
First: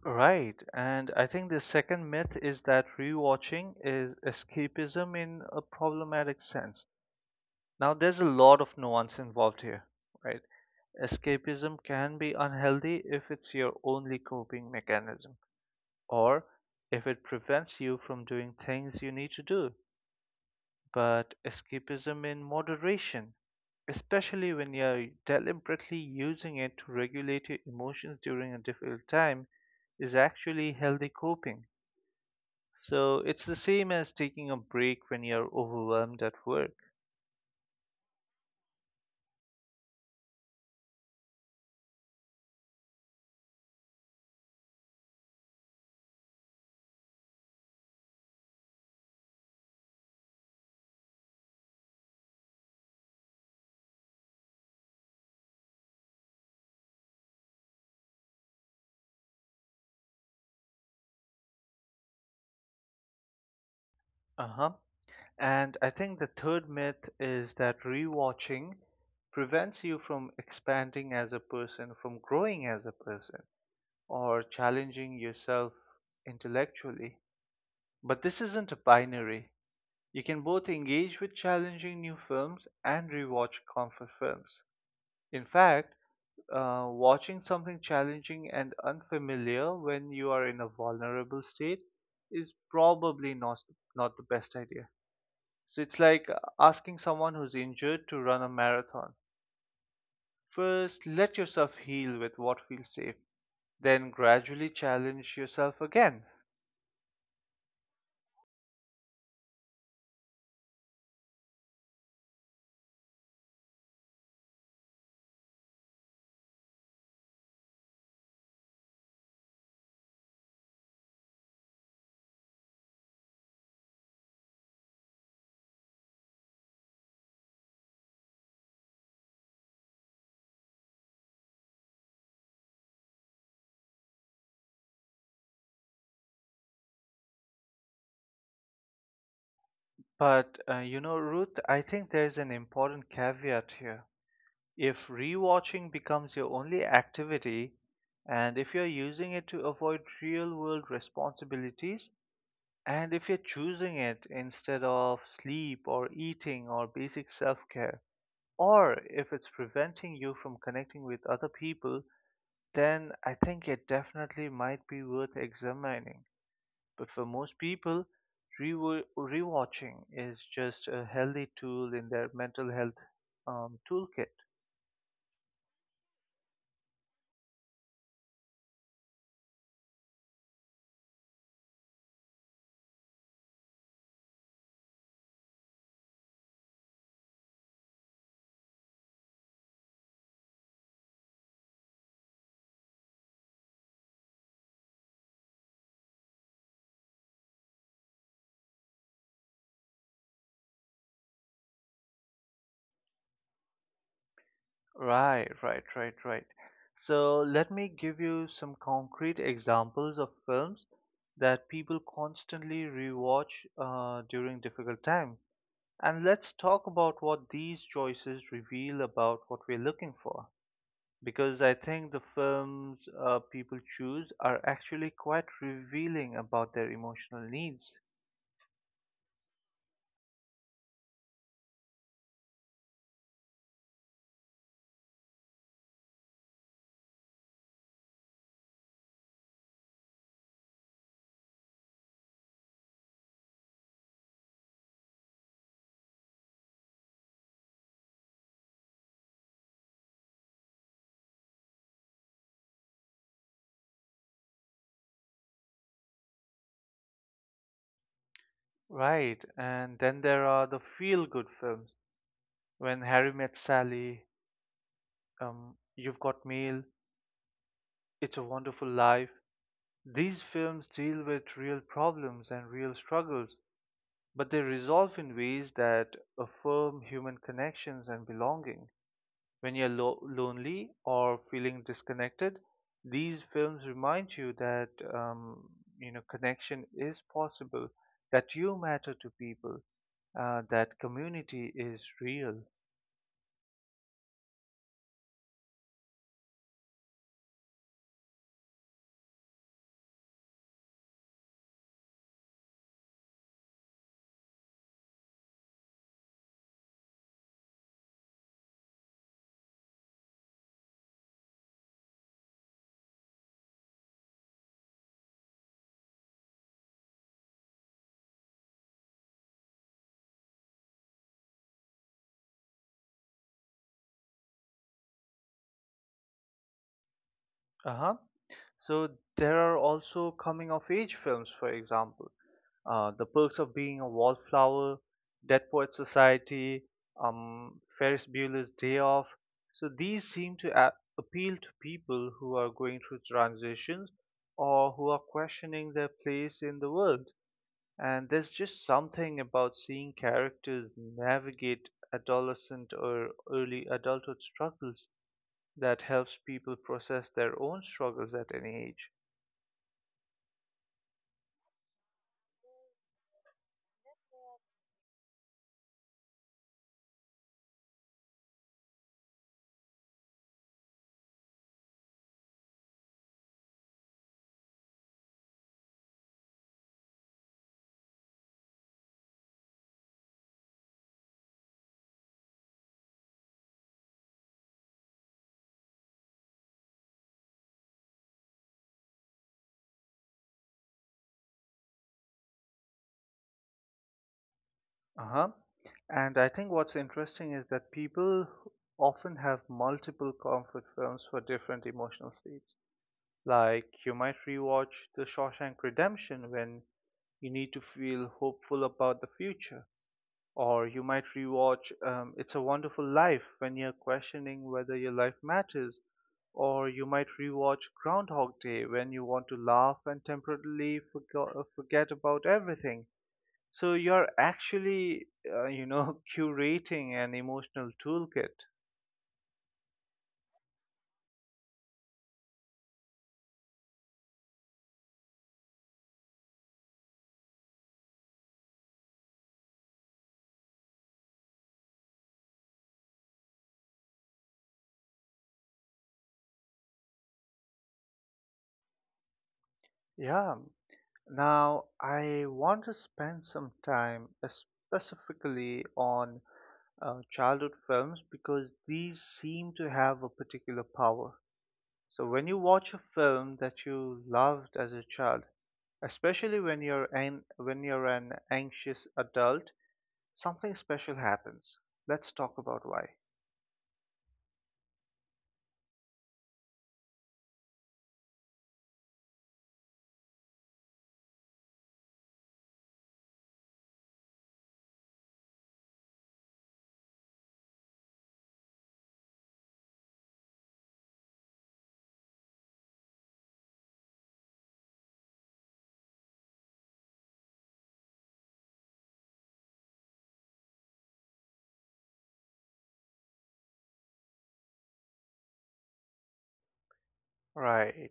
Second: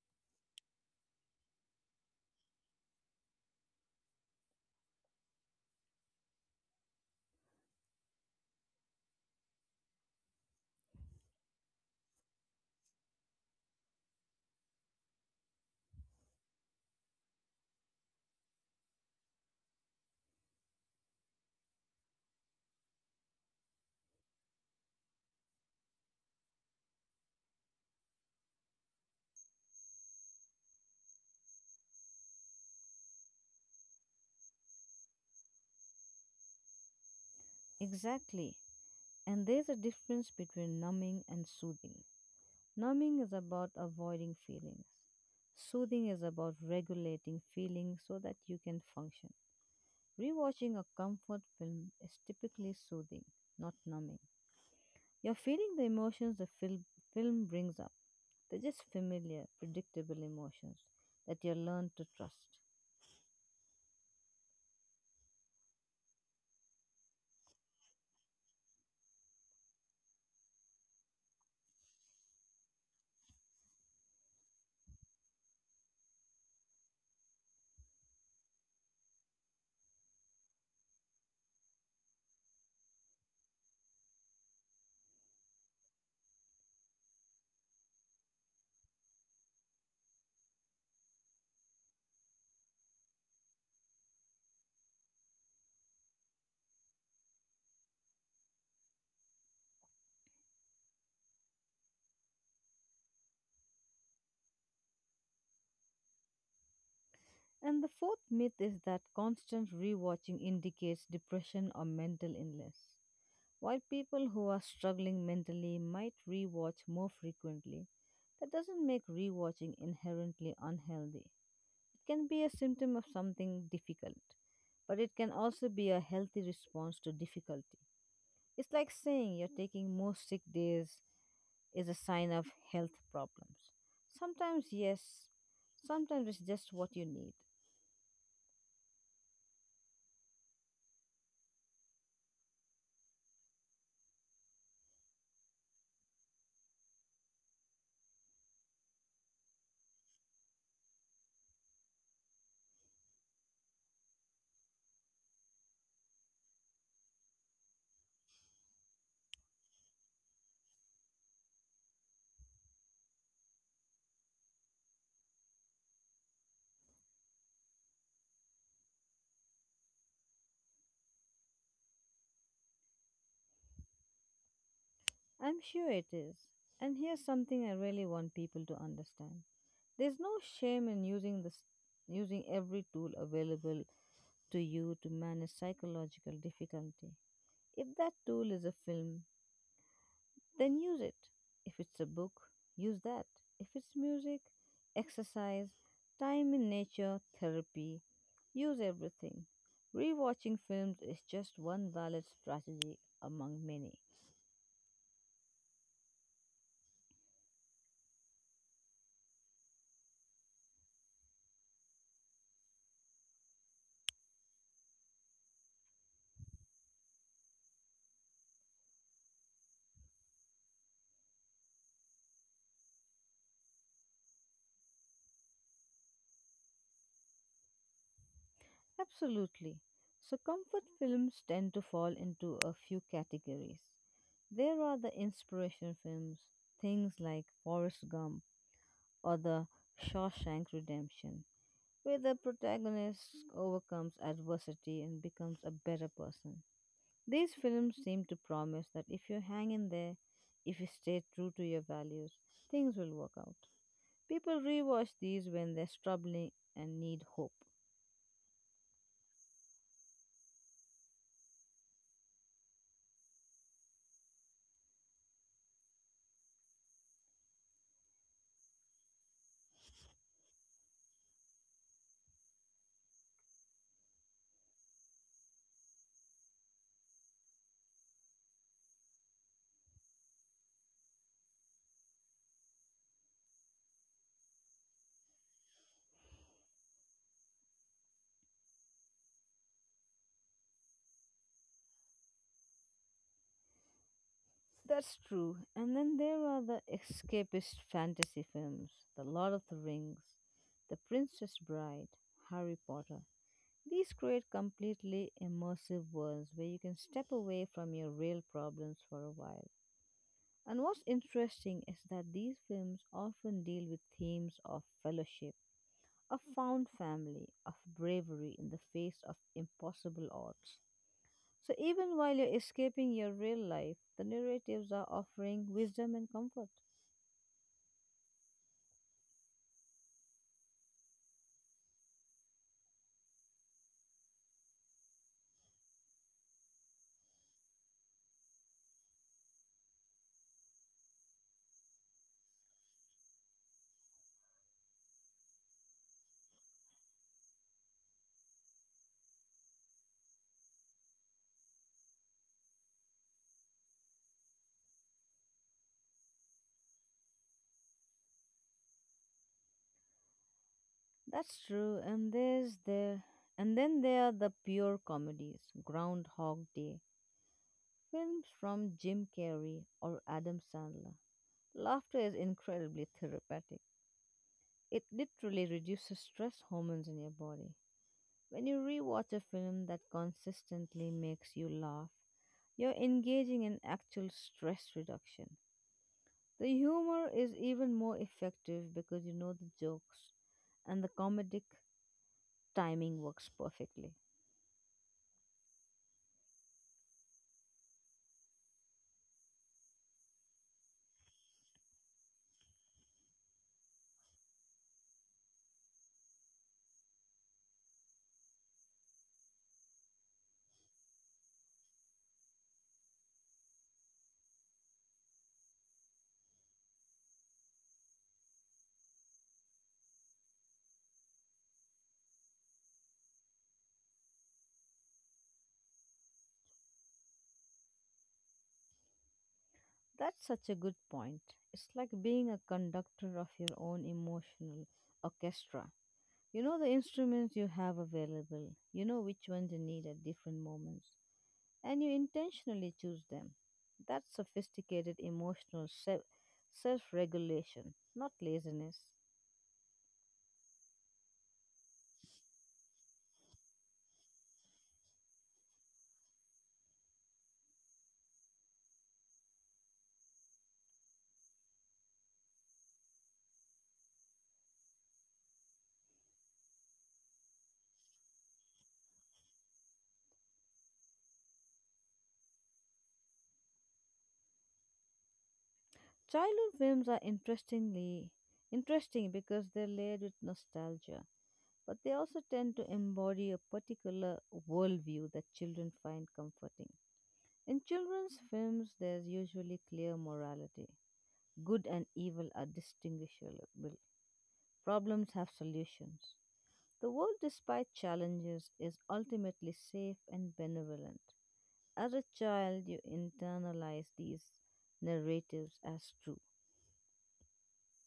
A: Right. And I think the second myth is that rewatching is escapism in a problematic sense. Now, there's a lot of nuance involved here, right? Escapism can be unhealthy if it's your only coping mechanism or if it prevents you from doing things you need to do. But escapism in moderation, especially when you're deliberately using it to regulate your emotions during a difficult time, is actually healthy coping. So it's the same as taking a break when you're overwhelmed at work.
B: Exactly. And there's a difference between numbing and soothing. Numbing is about avoiding feelings. Soothing is about regulating feelings so that you can function. Rewatching a comfort film is typically soothing, not numbing. You're feeling the emotions the film brings up. They're just familiar, predictable emotions that you learn to trust.
A: Uh huh. And I think the third myth is that rewatching prevents you from expanding as a person, from growing as a person, or challenging yourself intellectually. But this isn't a binary. You can both engage with challenging new films and rewatch comfort films. In fact, watching something challenging and unfamiliar when you are in a vulnerable state is probably not the best idea. So it's like asking someone who's injured to run a marathon. First, let yourself heal with what feels safe, then gradually challenge yourself again.
B: And the fourth myth is that constant rewatching indicates depression or mental illness. While people who are struggling mentally might rewatch more frequently, that doesn't make rewatching inherently unhealthy. It can be a symptom of something difficult, but it can also be a healthy response to difficulty. It's like saying you're taking more sick days is a sign of health problems. Sometimes, yes, sometimes it's just what you need.
A: But you know, Ruth, I think there's an important caveat here. If rewatching becomes your only activity, and if you're using it to avoid real world responsibilities, and if you're choosing it instead of sleep or eating or basic self care, or if it's preventing you from connecting with other people, then I think it definitely might be worth examining. But for most people, rewatching is just a healthy tool in their mental health toolkit.
B: I'm sure it is. And here's something I really want people to understand. There's no shame in using every tool available to you to manage psychological difficulty. If that tool is a film, then use it. If it's a book, use that. If it's music, exercise, time in nature, therapy, use everything. Rewatching films is just one valid strategy among many.
A: Right, right, right, right. So let me give you some concrete examples of films that people constantly rewatch during difficult time. And let's talk about what these choices reveal about what we're looking for. Because I think the films people choose are actually quite revealing about their emotional needs.
B: Absolutely. So, comfort films tend to fall into a few categories. There are the inspiration films, things like Forrest Gump or The Shawshank Redemption, where the protagonist overcomes adversity and becomes a better person. These films seem to promise that if you hang in there, if you stay true to your values, things will work out. People rewatch these when they're struggling and need hope.
A: Right, and then there are the feel-good films. When Harry Met Sally, You've Got Mail, It's a Wonderful Life, these films deal with real problems and real struggles, but they resolve in ways that affirm human connections and belonging. When you're lonely or feeling disconnected, these films remind you that connection is possible, that you matter to people, that community is real.
B: That's true. And then there are the escapist fantasy films: The Lord of the Rings, The Princess Bride, Harry Potter. These create completely immersive worlds where you can step away from your real problems for a while. And what's interesting is that these films often deal with themes of fellowship, of found family, of bravery in the face of impossible odds. So even while you're escaping your real life, the narratives are offering wisdom and comfort.
A: Uh huh. So there are also coming of age films, for example. The Perks of Being a Wallflower, Dead Poets Society, Ferris Bueller's Day Off. So these seem to appeal to people who are going through transitions or who are questioning their place in the world. And there's just something about seeing characters navigate adolescent or early adulthood struggles that helps people process their own struggles at any age.
B: That's true, and there's the and then there are the pure comedies, Groundhog Day, films from Jim Carrey or Adam Sandler. Laughter is incredibly therapeutic. It literally reduces stress hormones in your body. When you rewatch a film that consistently makes you laugh, you're engaging in actual stress reduction. The humor is even more effective because you know the jokes and the comedic timing works perfectly.
A: Uh-huh. And I think what's interesting is that people often have multiple comfort films for different emotional states. Like you might rewatch The Shawshank Redemption when you need to feel hopeful about the future, or you might rewatch It's a Wonderful Life when you're questioning whether your life matters, or you might rewatch Groundhog Day when you want to laugh and temporarily forget about everything. So you're actually, curating an emotional toolkit.
B: That's such a good point. It's like being a conductor of your own emotional orchestra. You know the instruments you have available, you know which ones you need at different moments, and you intentionally choose them. That's sophisticated emotional self regulation, not laziness.
A: Yeah. Now, I want to spend some time specifically on childhood films because these seem to have a particular power. So when you watch a film that you loved as a child, especially when you're an anxious adult, something special happens. Let's talk about why.
B: Childhood films are interesting because they're layered with nostalgia, but they also tend to embody a particular worldview that children find comforting. In children's films, there's usually clear morality. Good and evil are distinguishable. Problems have solutions. The world, despite challenges, is ultimately safe and benevolent. As a child, you internalize these narratives as true.
A: Right.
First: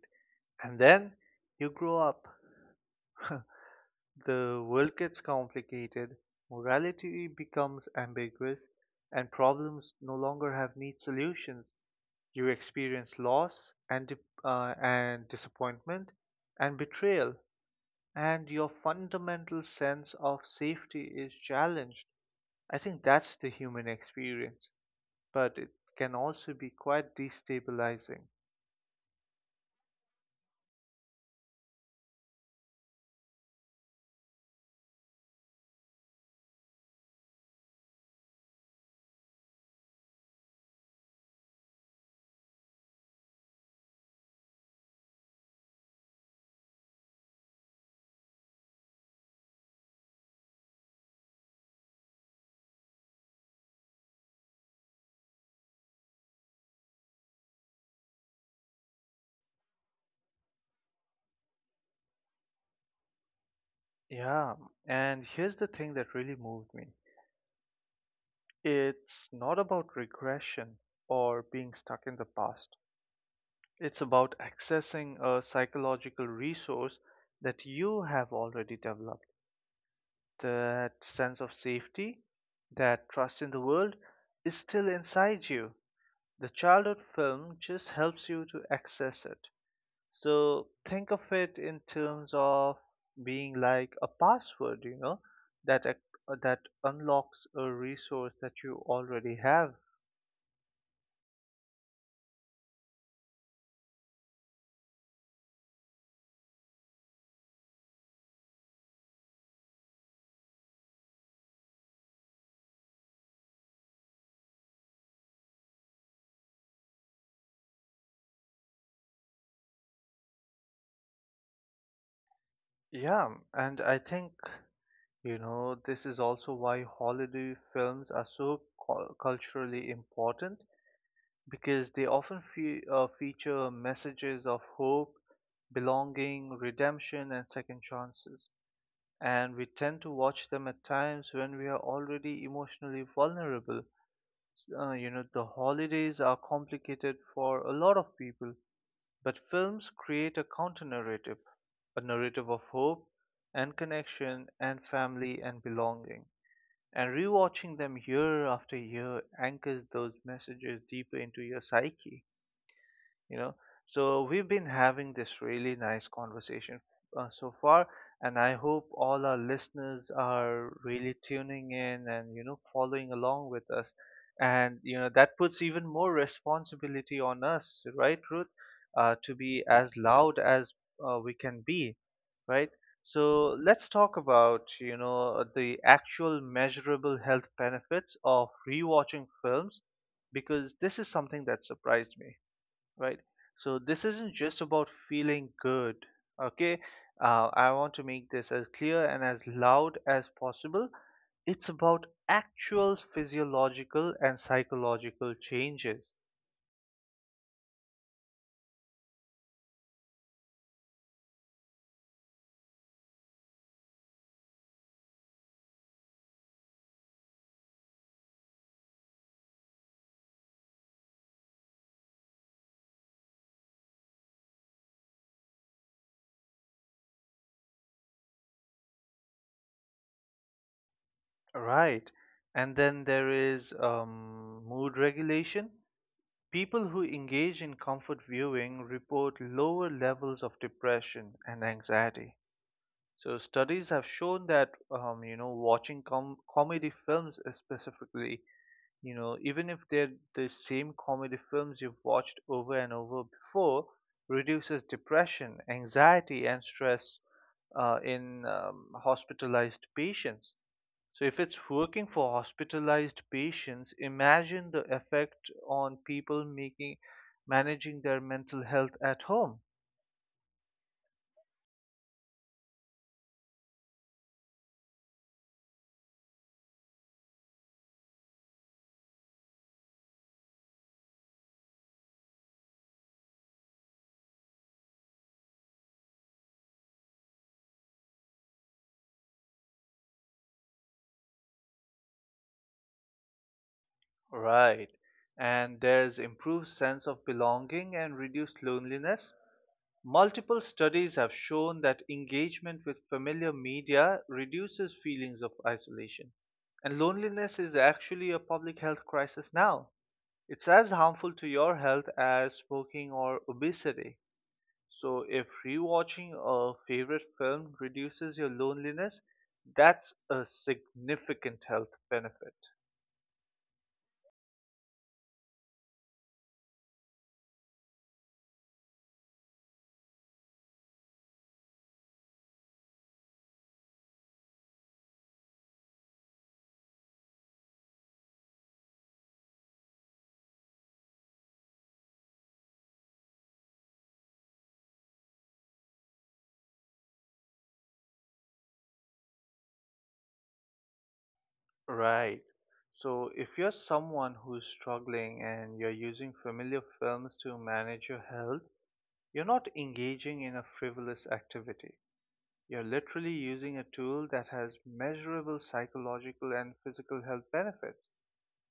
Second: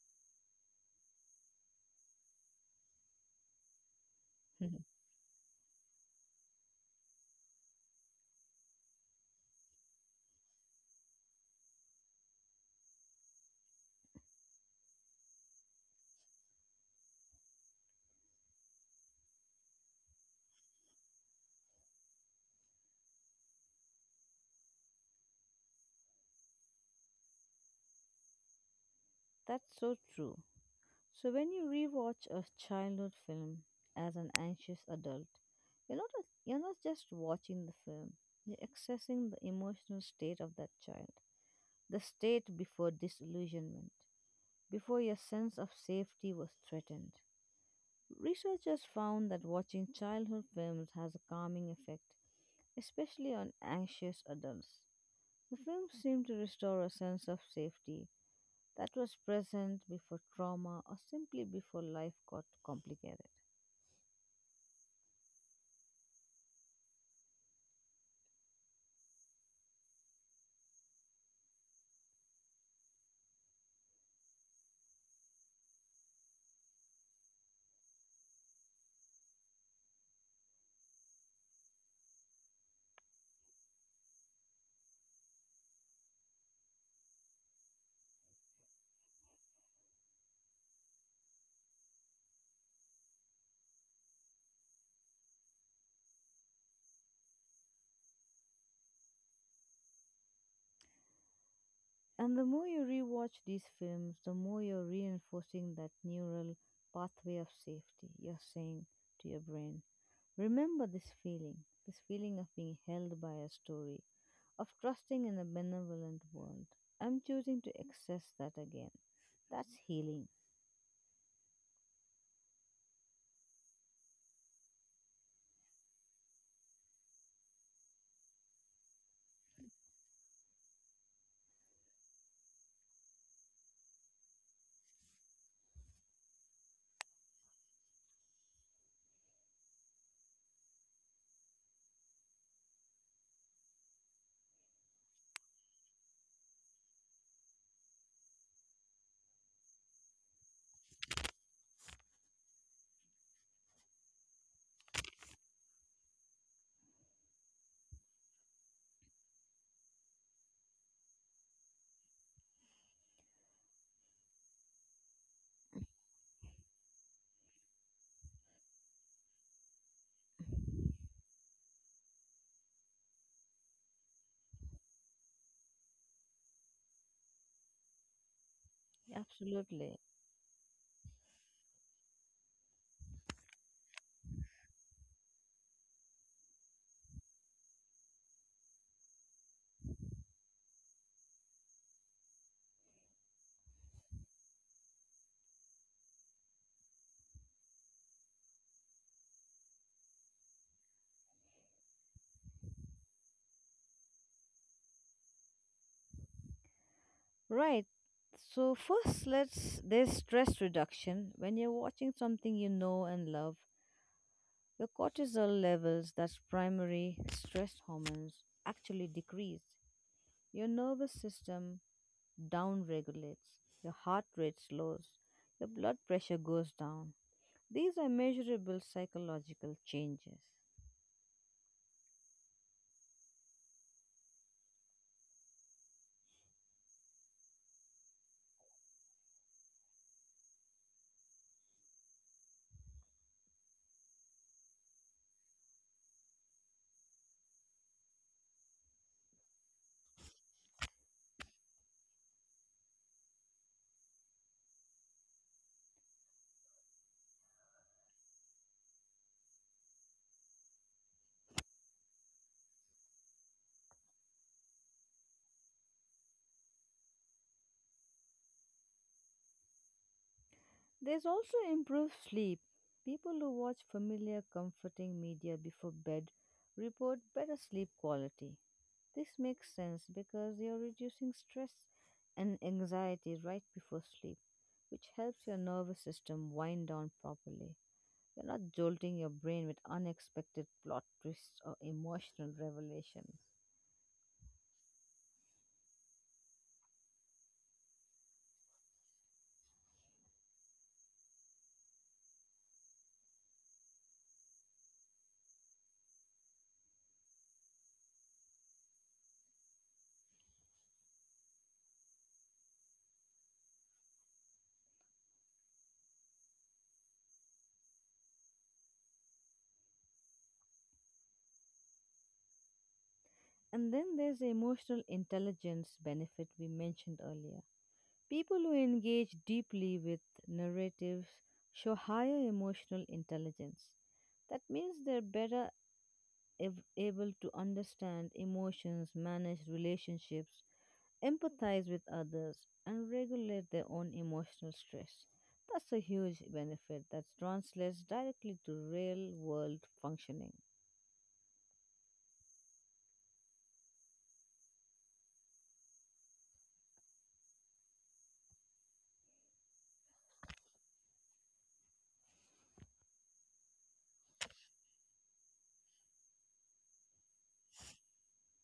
A: And then you grow up. The world gets complicated, morality becomes ambiguous, and problems no longer have neat solutions. You experience loss and, di- and disappointment and betrayal, and your fundamental sense of safety is challenged. I think that's the human experience, but it can also be quite destabilizing.
B: That's so true. So when you rewatch a childhood film as an anxious adult, you're not just watching the film. You're accessing the emotional state of that child, the state before disillusionment, before your sense of safety was threatened. Researchers found that watching childhood films has a calming effect, especially on anxious adults. The films seem to restore a sense of safety that was present before trauma or simply before life got complicated.
A: Yeah, and here's the thing that really moved me. It's not about regression or being stuck in the past. It's about accessing a psychological resource that you have already developed. That sense of safety, that trust in the world is still inside you. The childhood film just helps you to access it. So think of it in terms of being like a password, you know, that ac- that unlocks a resource that you already have.
B: And the more you rewatch these films, the more you're reinforcing that neural pathway of safety. You're saying to your brain, remember this feeling of being held by a story, of trusting in a benevolent world. I'm choosing to access that again. That's healing.
A: Yeah, and I think, you know, this is also why holiday films are so culturally important because they often fe feature messages of hope, belonging, redemption, and second chances. And we tend to watch them at times when we are already emotionally vulnerable. You know, the holidays are complicated for a lot of people, but films create a counter-narrative, a narrative of hope and connection and family and belonging. And rewatching them year after year anchors those messages deeper into your psyche, you know. So we've been having this really nice conversation so far, and I hope all our listeners are really tuning in and, you know, following along with us, and you know that puts even more responsibility on us, right, Ruth, to be as
B: Absolutely.
A: loud as we can be, right? So let's talk about, you know, the actual measurable health benefits of rewatching films, because this is something that surprised me, right? So this isn't just about feeling good, okay? I want to make this as clear and as loud as possible. It's about actual physiological and psychological changes,
B: Right. So first, let's there's stress reduction. When you're watching something you know and love, your cortisol levels, that's primary stress hormones, actually decrease. Your nervous system downregulates. Your heart rate slows. Your blood pressure goes down. These are measurable psychological changes.
A: right? And then there is mood regulation. People who engage in comfort viewing report lower levels of depression and anxiety. So studies have shown that watching comedy films specifically, you know, even if they're the same comedy films you've watched over and over before, reduces depression, anxiety, and stress in hospitalized patients. So, if it's working for hospitalized patients, imagine the effect on people making managing their mental health at home.
B: There's also improved sleep. People who watch familiar, comforting media before bed report better sleep quality. This makes sense because you're reducing stress and anxiety right before sleep, which helps your nervous system wind down properly. You're not jolting your brain with unexpected plot twists or emotional revelations.
A: Right. And there's improved sense of belonging and reduced loneliness. Multiple studies have shown that engagement with familiar media reduces feelings of isolation. And loneliness is actually a public health crisis now. It's as harmful to your health as smoking or obesity. So, if rewatching a favorite film reduces your loneliness, that's a significant health benefit.
B: And then there's the emotional intelligence benefit we mentioned earlier. People who engage deeply with narratives show higher emotional intelligence. That means they're able to understand emotions, manage relationships, empathize with others, and regulate their own emotional stress. That's a huge benefit that translates directly to real world functioning.
A: Right. So, if you're someone who's struggling and you're using familiar films to manage your health, you're not engaging in a frivolous activity. You're literally using a tool that has measurable psychological and physical health benefits.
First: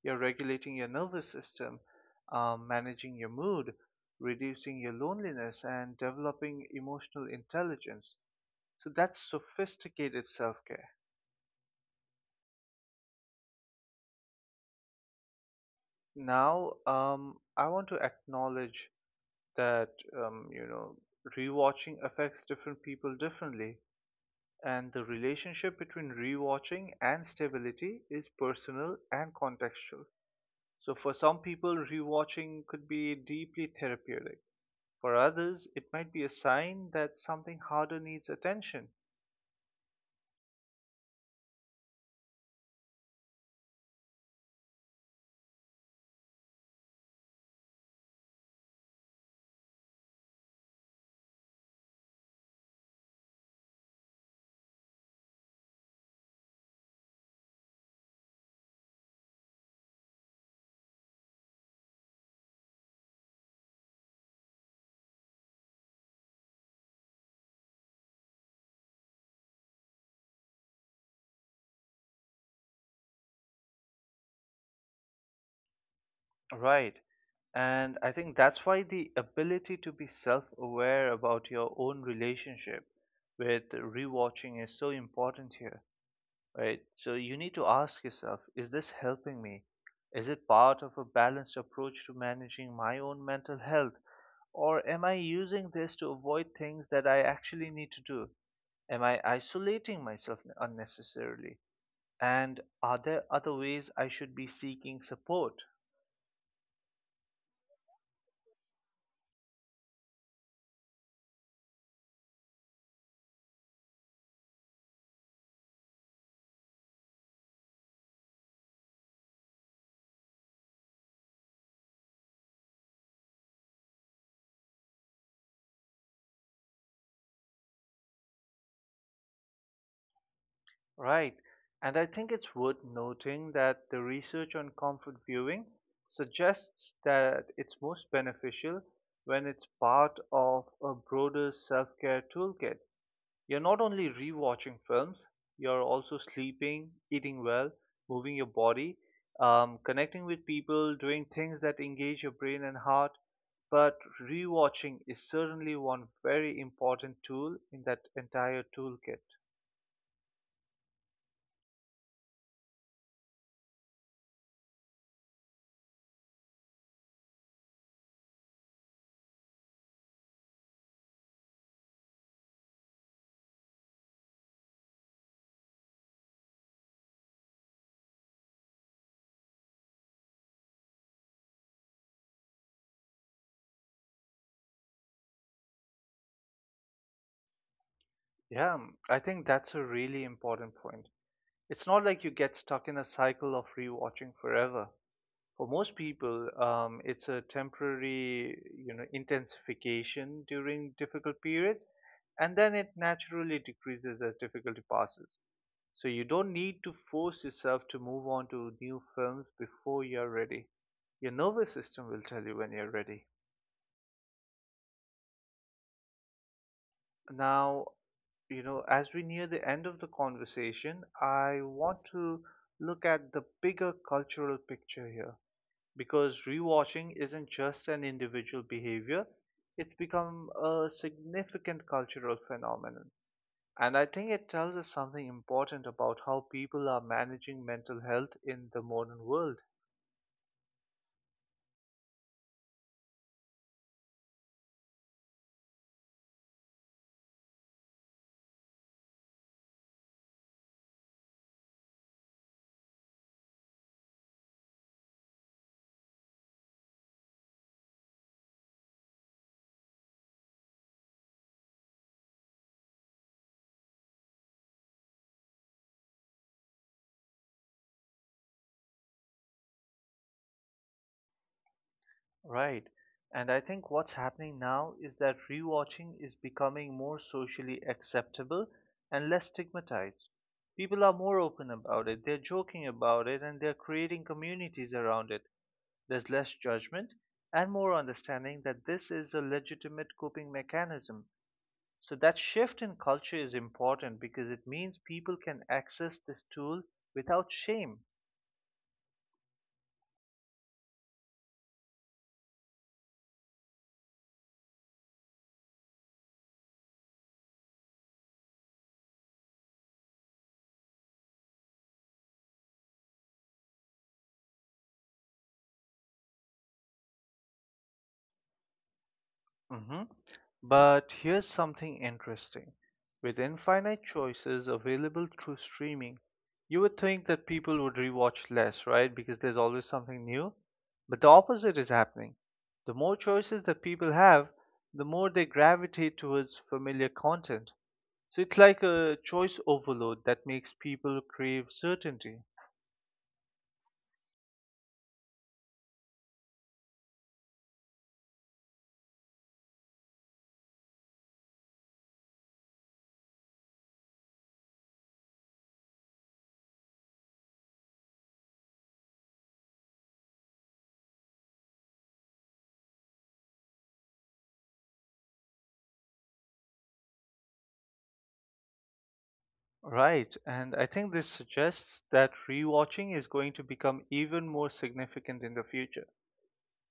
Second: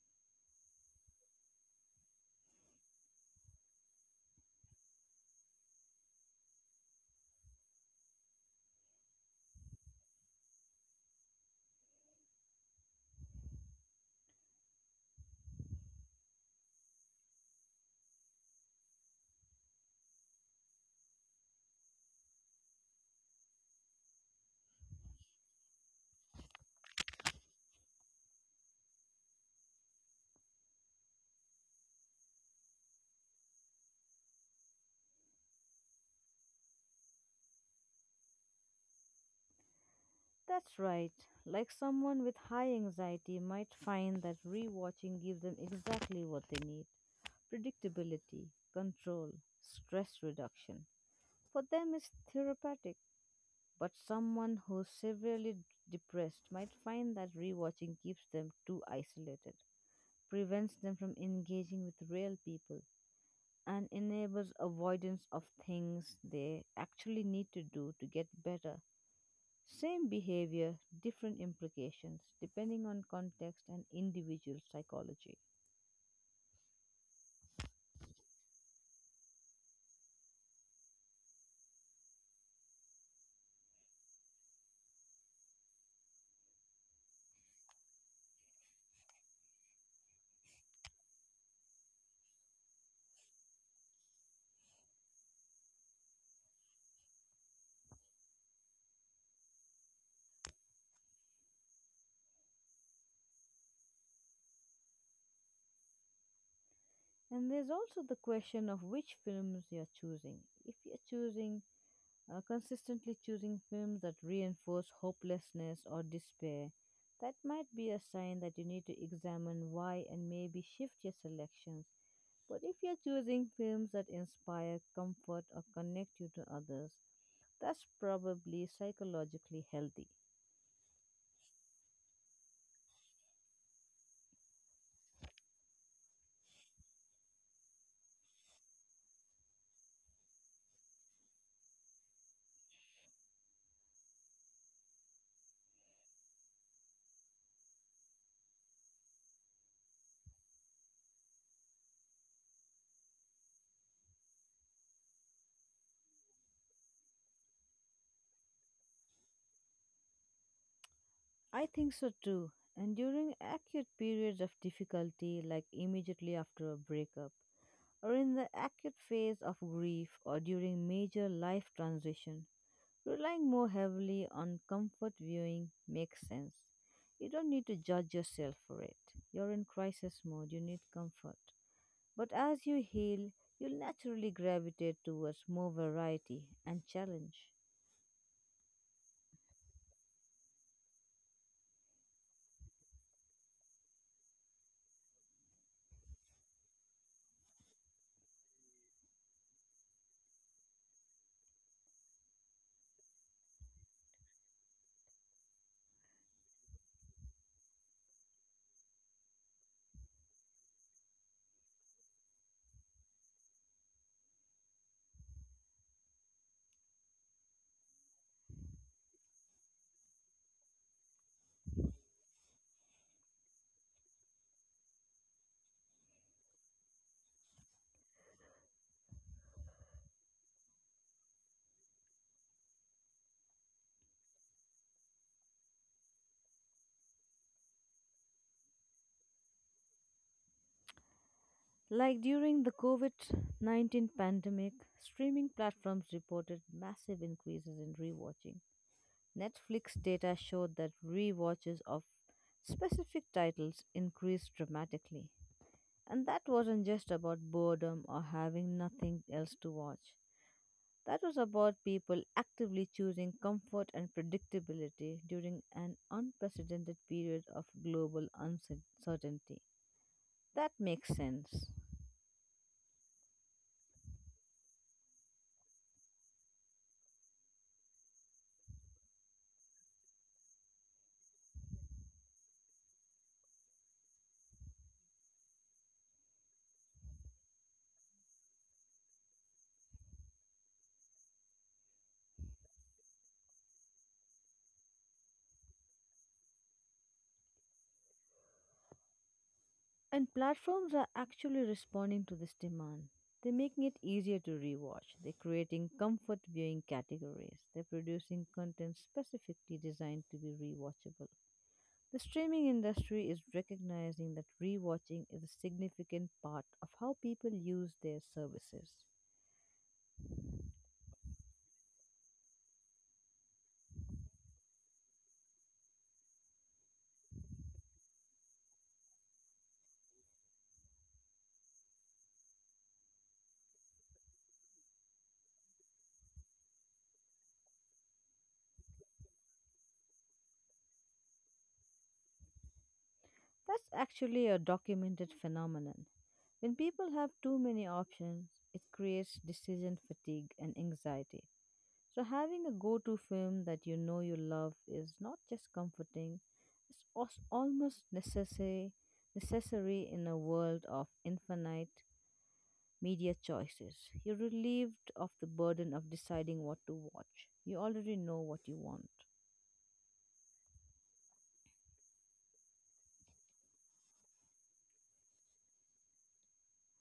A: You're regulating your nervous system, managing your mood, reducing your loneliness, and developing emotional intelligence. So that's sophisticated self care. Now, I want to acknowledge that, um, you know, rewatching affects different people differently. And the relationship between rewatching and stability is personal and contextual. So, for some people, rewatching could be deeply therapeutic. For others, it might be a sign that something harder needs attention.
B: That's right. Like someone with high anxiety might find that rewatching gives them exactly what they need: predictability, control, stress reduction. For them, it's therapeutic. But someone who's severely depressed might find that rewatching keeps them too isolated, prevents them from engaging with real people, and enables avoidance of things they actually need to do to get better. Same behavior, different implications, depending on context and individual psychology.
A: Right. And I think that's why the ability to be self aware about your own relationship with rewatching is so important here, right? So you need to ask yourself, is this helping me? Is it part of a balanced approach to managing my own mental health? Or am I using this to avoid things that I actually need to do? Am I isolating myself unnecessarily? And are there other ways I should be seeking support?
B: And there's also the question of which films you're choosing. If you're choosing consistently choosing films that reinforce hopelessness or despair, that might be a sign that you need to examine why and maybe shift your selections. But if you're choosing films that inspire, comfort, or connect you to others, that's probably psychologically healthy.
A: Right. And I think it's worth noting that the research on comfort viewing suggests that it's most beneficial when it's part of a broader self care toolkit. You're not only rewatching films, you're also sleeping, eating well, moving your body, connecting with people, doing things that engage your brain and heart. But rewatching is certainly one very important tool in that entire toolkit.
B: I think so too. And during acute periods of difficulty, like immediately after a breakup, or in the acute phase of grief, or during major life transition, relying more heavily on comfort viewing makes sense. You don't need to judge yourself for it. You're in crisis mode, you need comfort. But as you heal, you'll naturally gravitate towards more variety and challenge.
A: Yeah, I think that's a really important point. It's not like you get stuck in a cycle of rewatching forever. For most people, it's a temporary, you know, intensification during difficult periods, and then it naturally decreases as difficulty passes. So you don't need to force yourself to move on to new films before you're ready. Your nervous system will tell you when you're ready. Now, you know, as we near the end of the conversation, I want to look at the bigger cultural picture here, because rewatching isn't just an individual behavior, it's become a significant cultural phenomenon. And I think it tells us something important about how people are managing mental health in the modern world.
B: Like during the COVID-19 pandemic, streaming platforms reported massive increases in rewatching. Netflix data showed that rewatches of specific titles increased dramatically. And that wasn't just about boredom or having nothing else to watch. That was about people actively choosing comfort and predictability during an unprecedented period of global uncertainty. That makes sense.
A: Right. And I think what's happening now is that rewatching is becoming more socially acceptable and less stigmatized. People are more open about it, they're joking about it, and they're creating communities around it. There's less judgment and more understanding that this is a legitimate coping mechanism. So, that shift in culture is important because it means people can access this tool without shame.
B: And platforms are actually responding to this demand. They're making it easier to rewatch. They're creating comfort viewing categories. They're producing content specifically designed to be rewatchable. The streaming industry is recognizing that rewatching is a significant part of how people use their services.
A: Hmm. But here's something interesting. With infinite choices available through streaming, you would think that people would rewatch less, right? Because there's always something new. But the opposite is happening. The more choices that people have, the more they gravitate towards familiar content. So it's like a choice overload that makes people crave certainty.
B: That's actually a documented phenomenon. When people have too many options, it creates decision fatigue and anxiety. So, having a go to film that you know you love is not just comforting, it's almost necessary, necessary in a world of infinite media choices. You're relieved of the burden of deciding what to watch. You already know what you want.
A: Right, and I think this suggests that rewatching is going to become even more significant in the future.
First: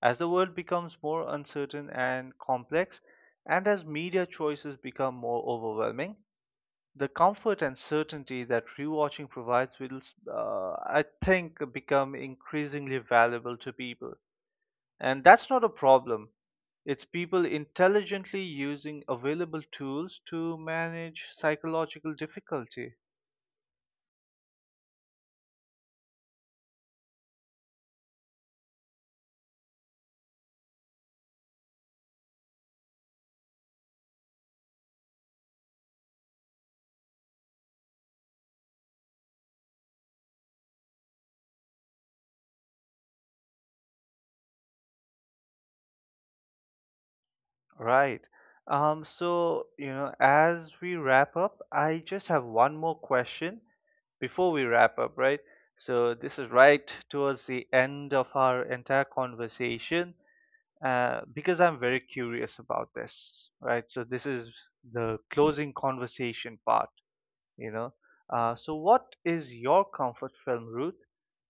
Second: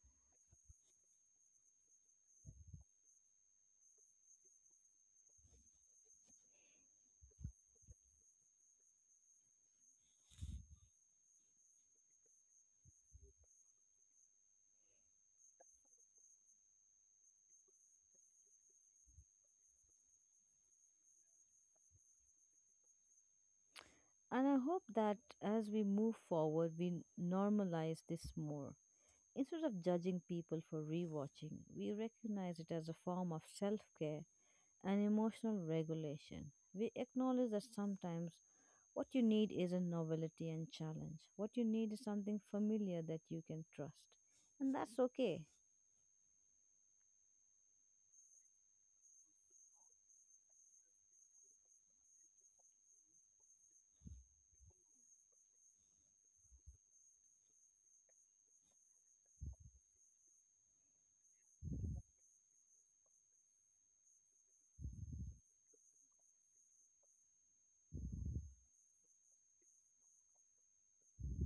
A: As the world becomes more uncertain and complex, and as media choices become more overwhelming, the comfort and certainty that rewatching provides will, I think, become increasingly valuable to people. And that's not a problem. It's people intelligently using available tools to manage psychological difficulty.
B: And I hope that as we move forward, we normalize this more. Instead of judging people for rewatching, we recognize it as a form of self care and emotional regulation. We acknowledge that sometimes what you need isn't novelty and challenge. What you need is something familiar that you can trust. And that's okay.
A: Right. So, you know, as we wrap up, I just have one more question before we wrap up, right? So, this is right towards the end of our entire conversation, because I'm very curious about this, right? So, this is the closing conversation part, you know. So, what is your comfort film, Ruth?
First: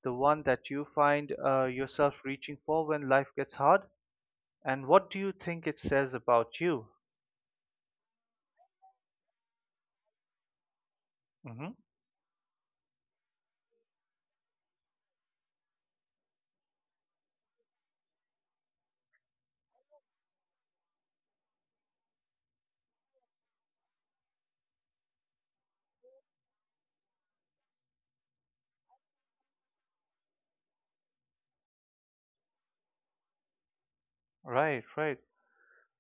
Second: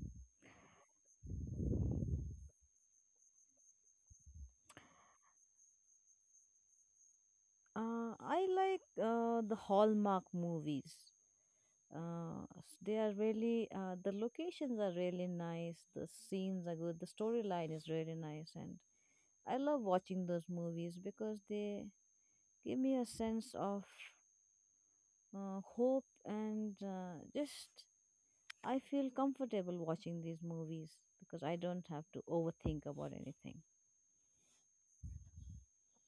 A: The one that you find yourself reaching for when life gets hard? And what do you think it says about you?
B: I like the Hallmark movies.
A: Mm-hmm.
B: They are really, the locations are really nice, the scenes are good, the storyline is really nice, and I love watching those movies because they give me a sense of hope and just I feel comfortable watching these movies because I don't have to overthink about anything.
A: Right, right.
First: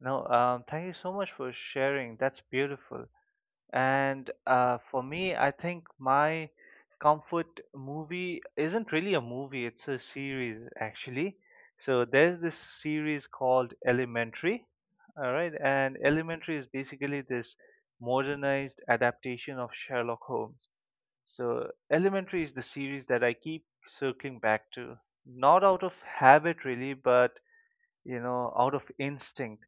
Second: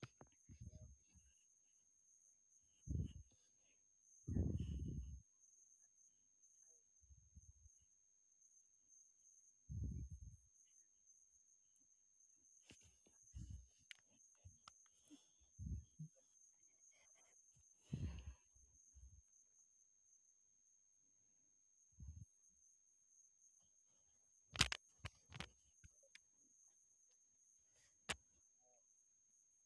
A: No, thank you so much for sharing. That's beautiful. And for me, I think my comfort movie isn't really a movie, it's a series actually. So there's this series called Elementary. All right, and Elementary is basically this modernized adaptation of Sherlock Holmes. So Elementary is the series that I keep circling back to. Not out of habit really, but, you know, out of instinct.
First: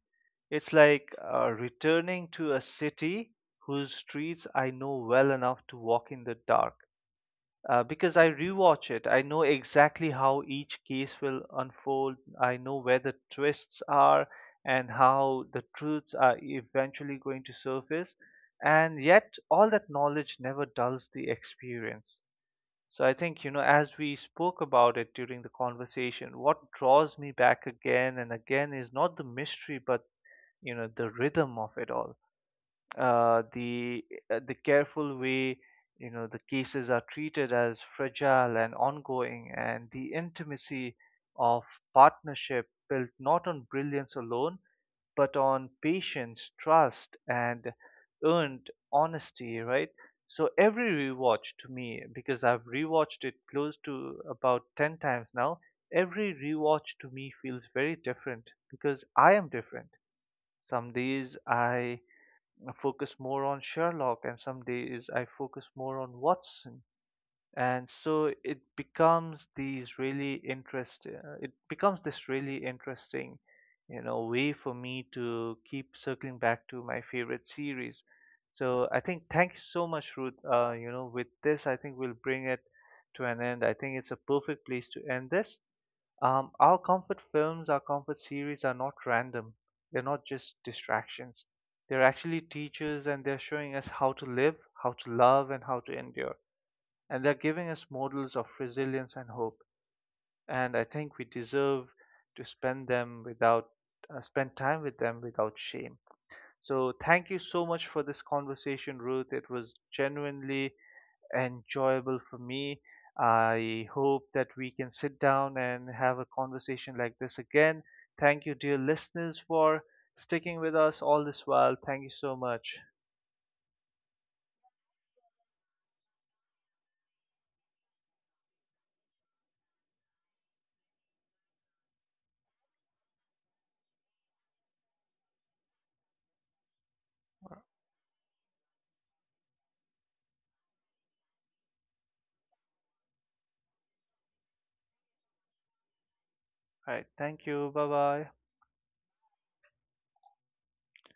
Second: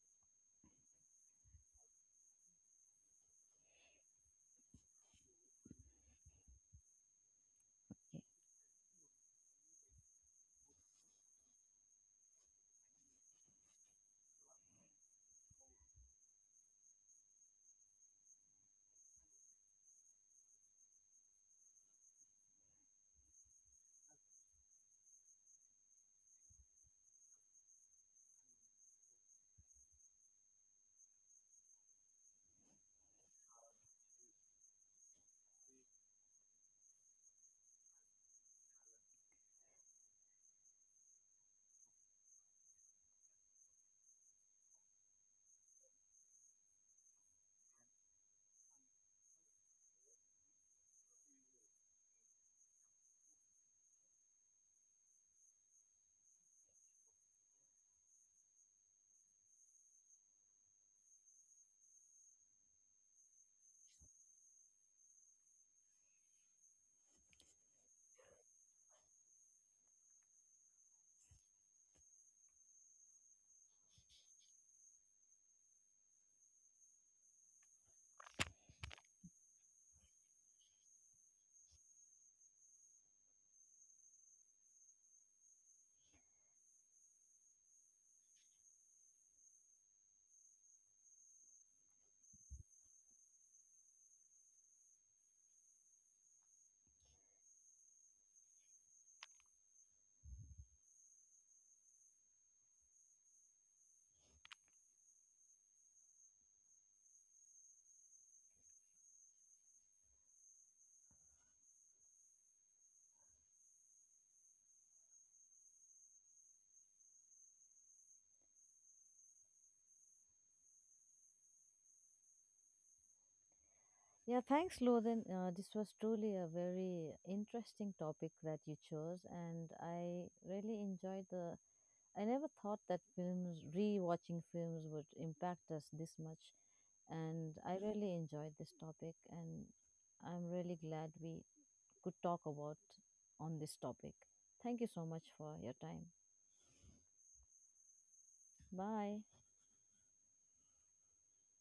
A: It's like returning to a city whose streets I know well enough to walk in the dark. Because I rewatch it, I know exactly how each case will unfold. I know where the twists are and how the truths are eventually going to surface. And yet, all that knowledge never dulls the experience. So I think, you know, as we spoke about it during the conversation, what draws me back again and again is not the mystery, but, you know, the rhythm of it all. Uh, the the careful way, you know, the cases are treated as fragile and ongoing, and the intimacy of partnership built not on brilliance alone, but on patience, trust, and earned honesty, right? So every rewatch to me, because I've rewatched it close to about 10 times now, every rewatch to me feels very different because I am different. Some days I focus more on Sherlock, and some days I focus more on Watson, and so it becomes these really interest it becomes this really interesting, you know, way for me to keep circling back to my favorite series. So I think thank you so much, Ruth. Uh, you know, with this I think we'll bring it to an end. I think it's a perfect place to end this. Um, our comfort films, our comfort series are not random, they're not just distractions, they're actually teachers, and they're showing us how to live, how to love, and how to endure, and they're giving us models of resilience and hope. And I think we deserve to spend time with them without shame. So thank you so much for this conversation, Ruth. It was genuinely enjoyable for me. I hope that we can sit down and have a conversation like this again. Thank you, dear listeners, for sticking with us all this while. Thank you so much.
B: Yeah, thanks, Lothan. This was truly a very interesting topic that you chose, and I really enjoyed the. I never thought that films, rewatching films, would impact us this much, and
A: All
B: I really enjoyed this topic, and I'm really glad we could talk about on this topic. Thank you so much for your time.
A: right. Thank you. Bye bye.
B: Bye.